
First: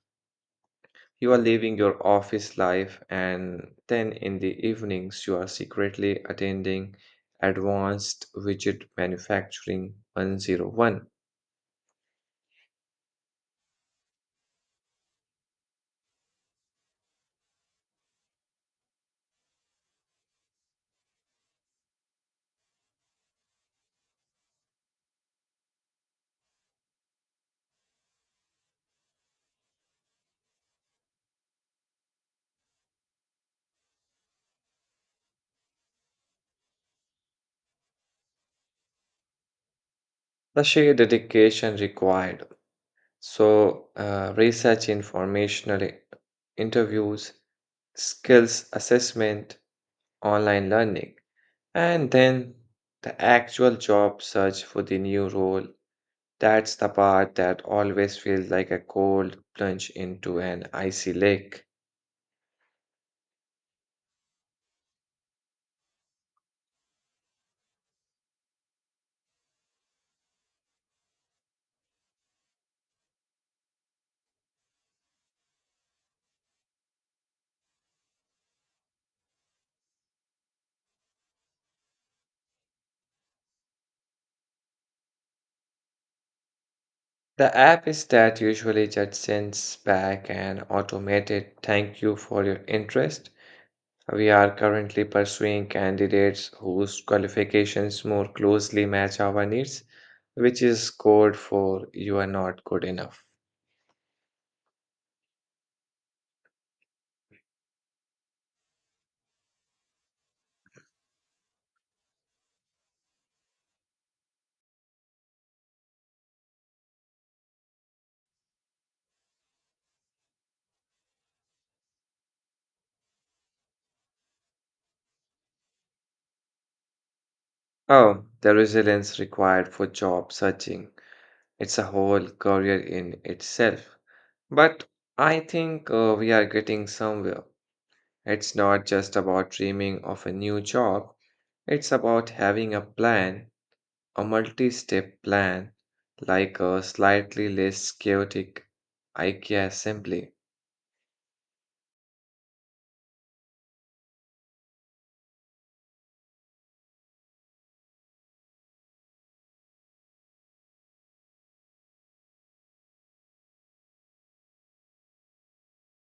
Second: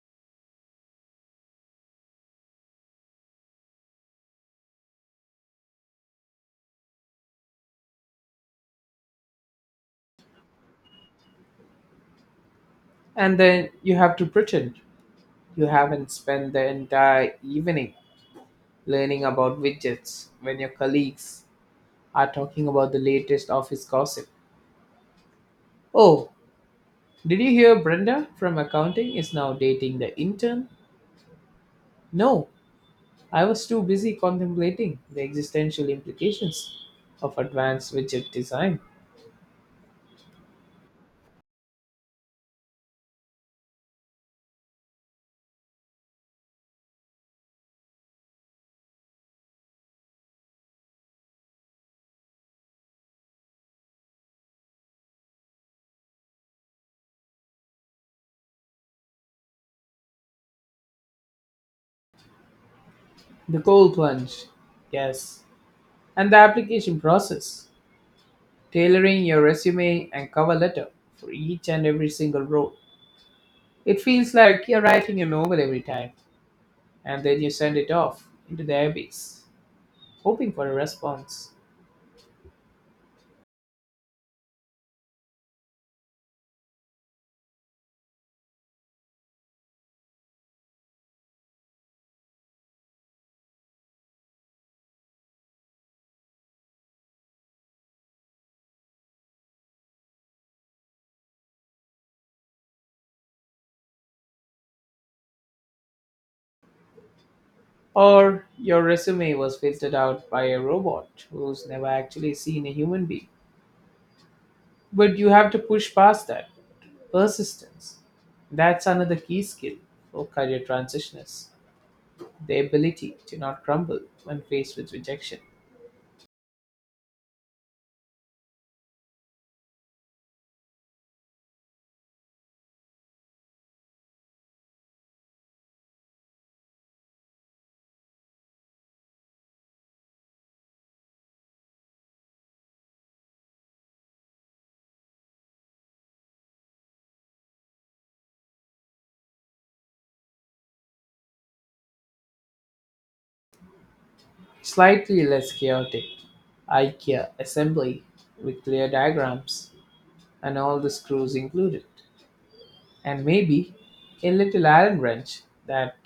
[SPEAKER 1] You are living your office life, and then in the evenings, you are secretly attending Advanced Widget Manufacturing 101.
[SPEAKER 2] And then you have to pretend you haven't spent the entire evening learning about widgets when your colleagues are talking about the latest office gossip. Oh, did you hear Brenda from accounting is now dating the intern? No, I was too busy contemplating the existential implications of advanced widget design.
[SPEAKER 1] The sheer dedication required. So, research, informational interviews, skills assessment, online learning, and then the actual job search for the new role. That's the part that always feels like a cold plunge into an icy lake.
[SPEAKER 2] The cold plunge, yes, and the application process, tailoring your resume and cover letter for each and every single role. It feels like you're writing a novel every time, and then you send it off into the abyss, hoping for a response.
[SPEAKER 1] The app is that usually just sends back an automated thank you for your interest. We are currently pursuing candidates whose qualifications more closely match our needs, which is code for you are not good enough.
[SPEAKER 2] Or your resume was filtered out by a robot who's never actually seen a human being. But you have to push past that. Persistence. That's another key skill for career transitioners, the ability to not crumble when faced with rejection.
[SPEAKER 1] Oh, the resilience required for job searching. It's a whole career in itself. But I think we are getting somewhere. It's not just about dreaming of a new job, it's about having a plan. A multi step plan, like a slightly less chaotic IKEA assembly.
[SPEAKER 2] Slightly less chaotic IKEA assembly with clear diagrams and all the screws included. And maybe a little Allen wrench that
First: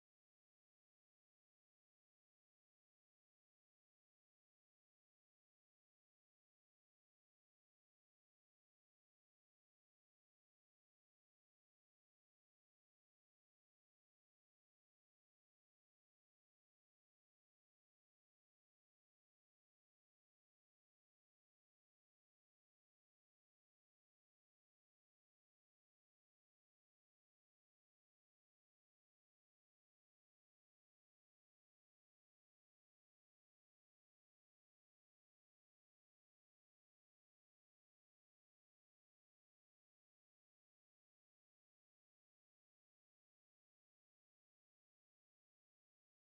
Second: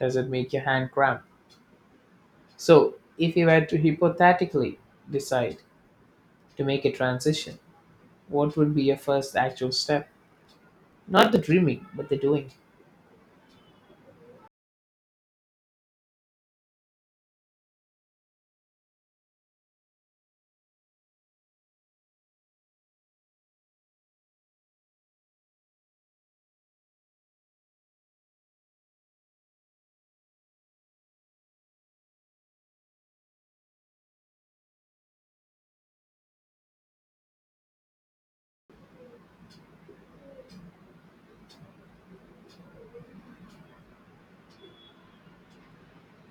[SPEAKER 2] doesn't make your hand cramp. So, if you were to hypothetically decide to make a transition, what would be your first actual step? Not the dreaming, but the doing.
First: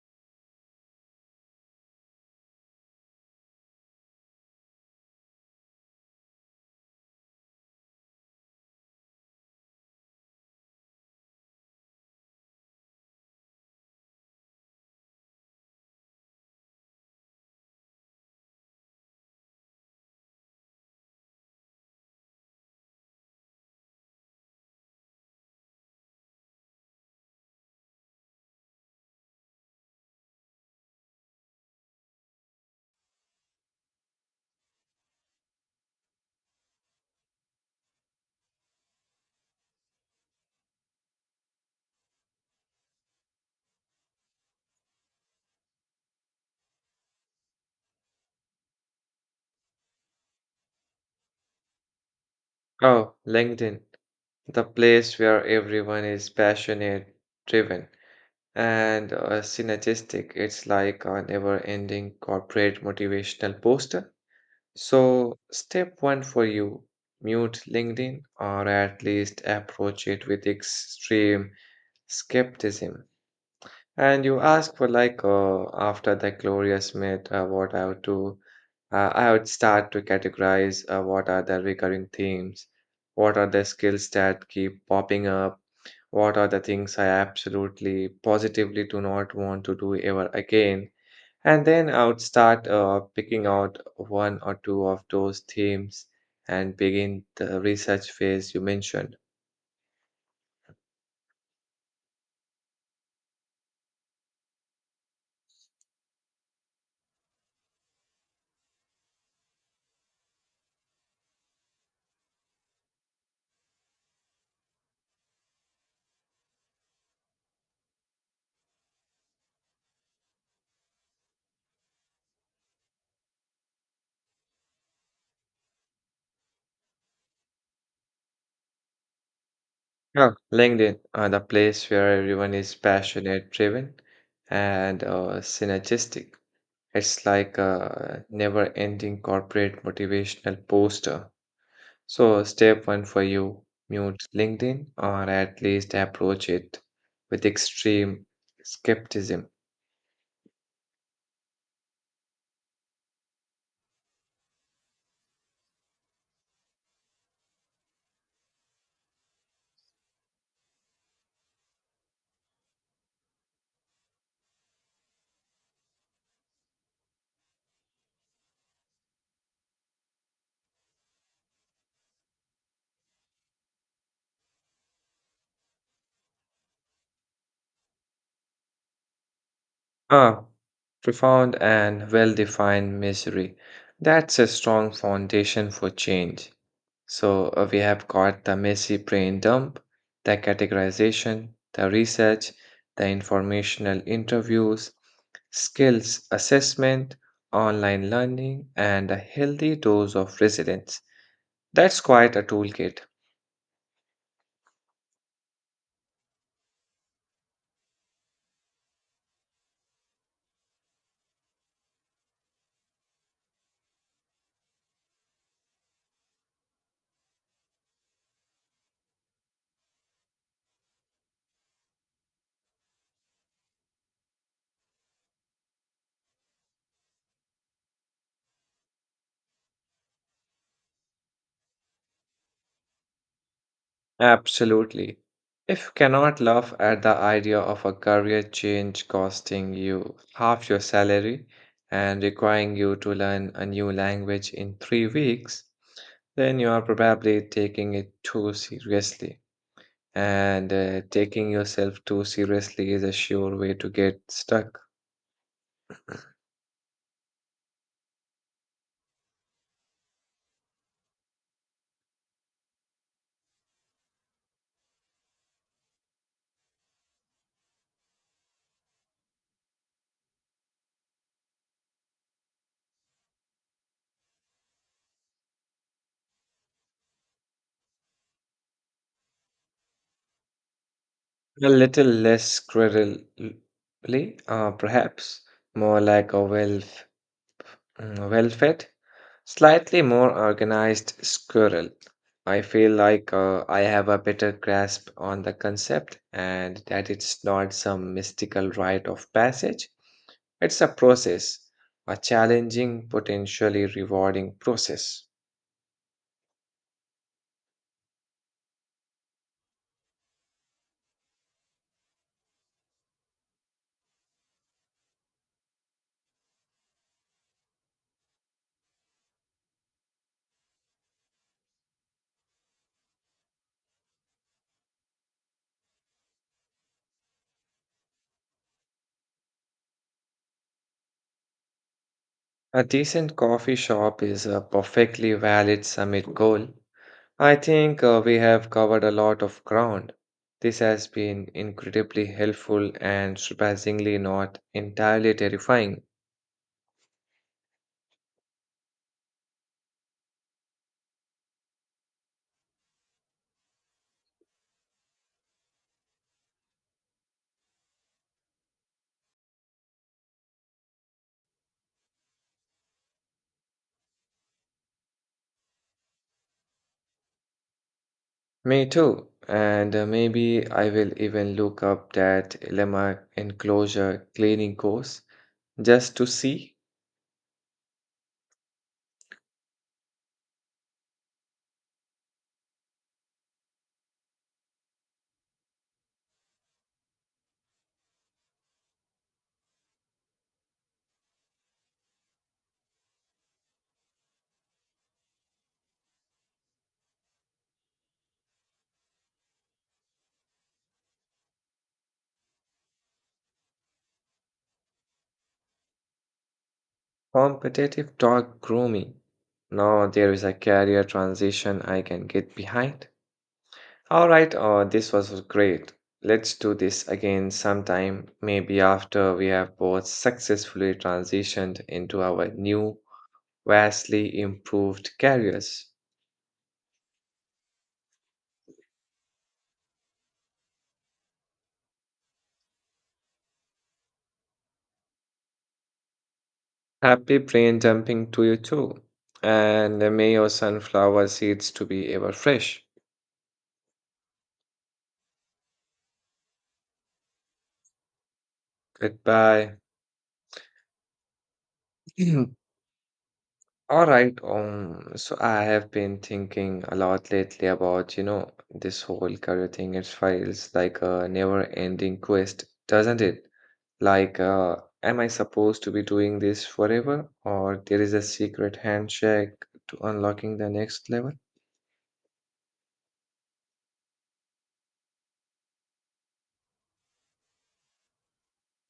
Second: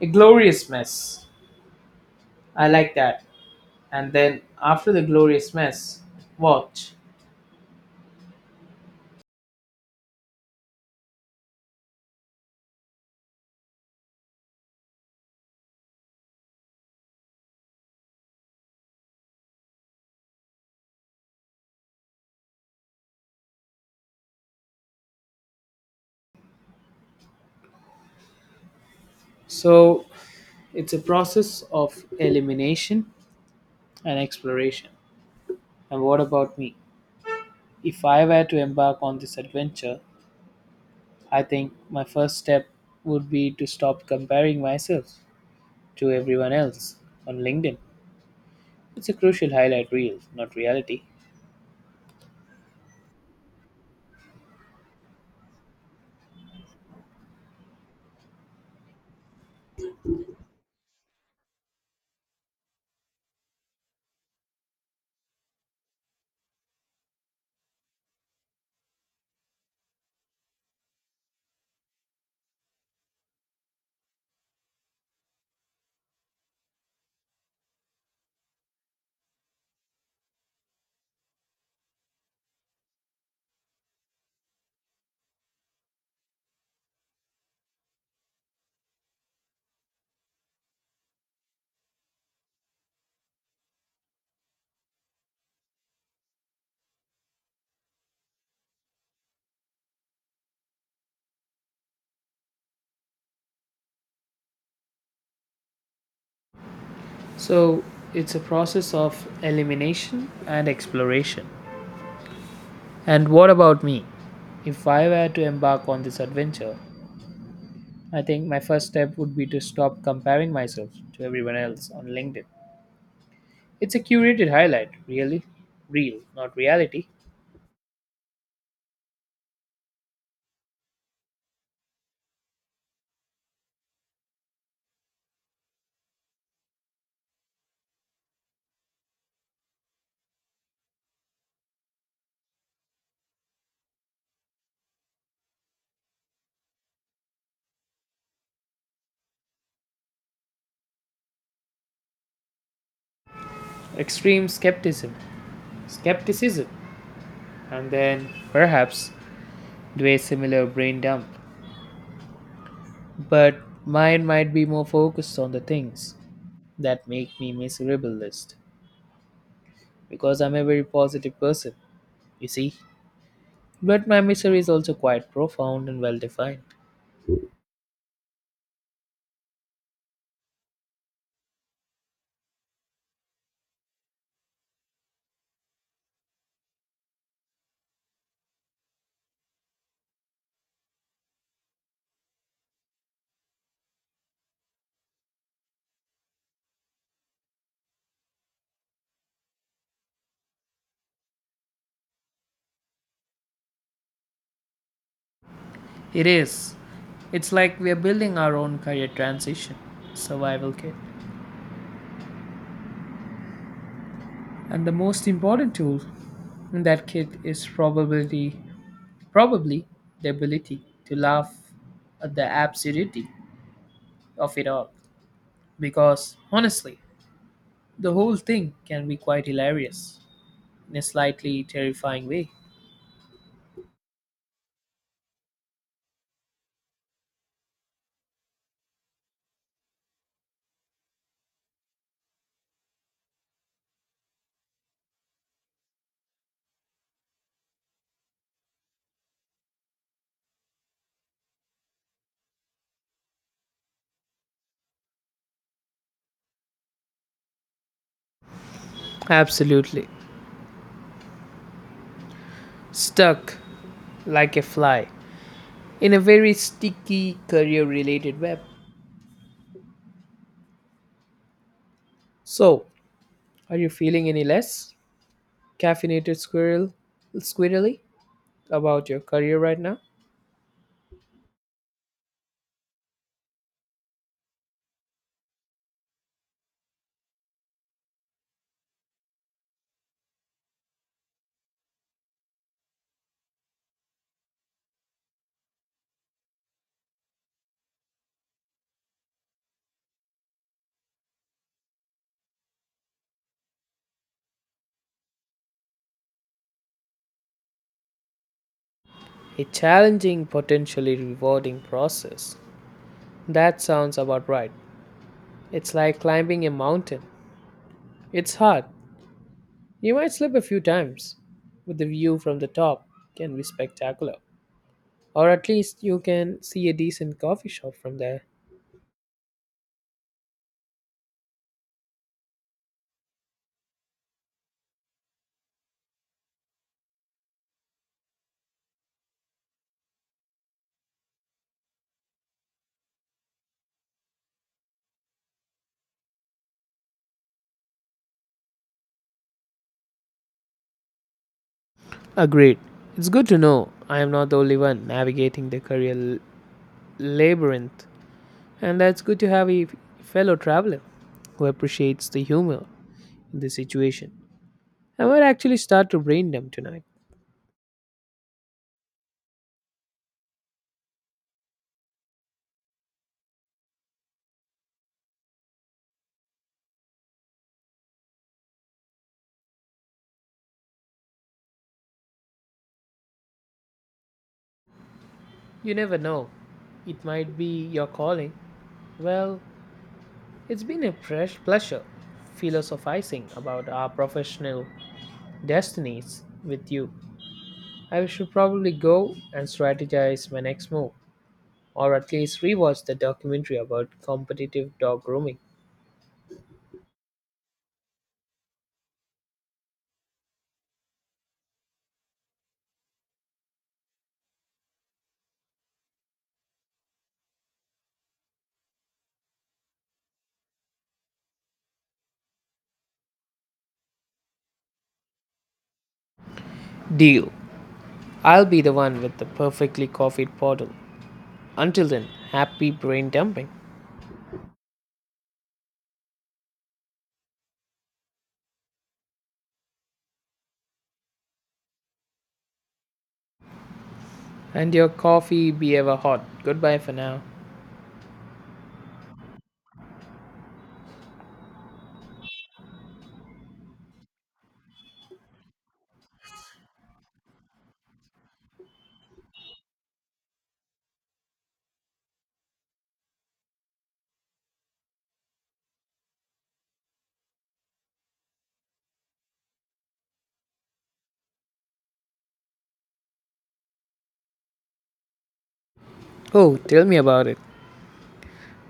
[SPEAKER 2] A glorious mess. I like that. And then after the glorious mess, watch. So it's a process of elimination and exploration. And what about me? If I were to embark on this adventure, I think my first step would be to stop comparing myself to everyone else on LinkedIn. It's a crucial highlight reel, not reality.
[SPEAKER 1] Oh, LinkedIn, the place where everyone is passionate, driven, and synergistic. It's like a never ending corporate motivational poster. So, step one for you, mute LinkedIn or at least approach it with extreme skepticism. And you ask for like after the glorious myth, what I would do. I would start to categorize what are the recurring themes, what are the skills that keep popping up, what are the things I absolutely positively do not want to do ever again. And then I would start picking out one or two of those themes and begin the research phase you mentioned.
[SPEAKER 2] So it's a process of elimination and exploration. And what about me? If I were to embark on this adventure, I think my first step would be to stop comparing myself to everyone else on LinkedIn. It's a curated highlight, really. Real, not reality.
[SPEAKER 1] Yeah, LinkedIn, the place where everyone is passionate, driven, and synergistic. It's like a never-ending corporate motivational poster. So, step one for you, mute LinkedIn or at least approach it with extreme skepticism.
[SPEAKER 2] Extreme skepticism. Skepticism. And then, perhaps, do a similar brain dump. But mine might be more focused on the things that make me miserable list. Because I'm a very positive person, you see. But my misery is also quite profound and well defined.
[SPEAKER 1] Ah, profound and well-defined misery. That's a strong foundation for change. So we have got the messy brain dump, the categorization, the research, the informational interviews, skills assessment, online learning, and a healthy dose of resilience. That's quite a toolkit.
[SPEAKER 2] It is. It's like we are building our own career transition survival kit. And the most important tool in that kit is probability. Probably the ability to laugh at the absurdity of it all. Because honestly, the whole thing can be quite hilarious in a slightly terrifying way.
[SPEAKER 1] Absolutely. If you cannot laugh at the idea of a career change costing you half your salary and requiring you to learn a new language in 3 weeks, then you are probably taking it too seriously. And taking yourself too seriously is a sure way to get stuck.
[SPEAKER 2] Absolutely. Stuck like a fly in a very sticky career related web. So, are you feeling any less caffeinated squirrel squirrely about your career right now?
[SPEAKER 1] A little less cruelly, perhaps, more like a well, well fed, slightly more organized squirrel. I feel like I have a better grasp on the concept and that it's not some mystical rite of passage. It's a process, a challenging, potentially rewarding process.
[SPEAKER 2] A challenging, potentially rewarding process. That sounds about right. It's like climbing a mountain. It's hard. You might slip a few times, but the view from the top can be spectacular. Or at least you can see a decent coffee shop from there.
[SPEAKER 1] A decent coffee shop is a perfectly valid summit goal. I think we have covered a lot of ground. This has been incredibly helpful and surprisingly not entirely terrifying.
[SPEAKER 2] Agreed. It's good to know I am not the only one navigating the career labyrinth. And that's good to have a fellow traveler who appreciates the humor in the situation. I might actually start to brain dump tonight.
[SPEAKER 1] Me too. And maybe I will even look up that lemma enclosure cleaning course just to see.
[SPEAKER 2] You never know. It might be your calling. Well, it's been a fresh pleasure philosophizing about our professional destinies with you. I should probably go and strategize my next move, or at least rewatch the documentary about competitive dog grooming.
[SPEAKER 1] Competitive dog grooming. Now there is a career transition I can get behind. All right, this was great. Let's do this again sometime, maybe after we have both successfully transitioned into our new, vastly improved careers.
[SPEAKER 2] Deal. I'll be the one with the perfectly coffeeed bottle. Until then, happy brain dumping.
[SPEAKER 1] Happy brain dumping to you too. And may your sunflower seeds to be ever fresh.
[SPEAKER 2] And your coffee be ever hot. Goodbye for now.
[SPEAKER 1] Goodbye. <clears throat> All right. So I have been thinking a lot lately about, this whole career thing. It feels like a never-ending quest, doesn't it? Like, am I supposed to be doing this forever, or there is a secret handshake to unlocking the next level?
[SPEAKER 2] Oh, tell me about it.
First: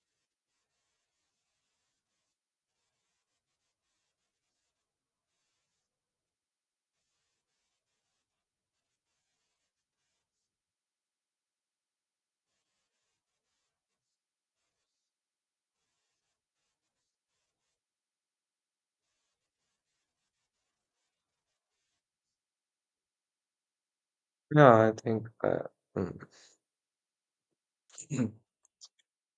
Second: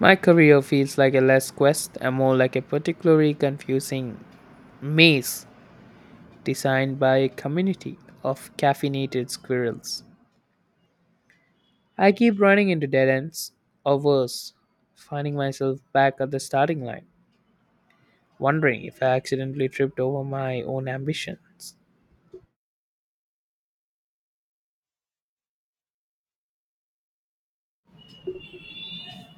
[SPEAKER 2] My career feels like a less quest and more like a particularly confusing maze designed by a community of caffeinated squirrels. I keep running into dead ends, or worse, finding myself back at the starting line, wondering if I accidentally tripped over my own ambitions.
[SPEAKER 1] Yeah, I think. Mm.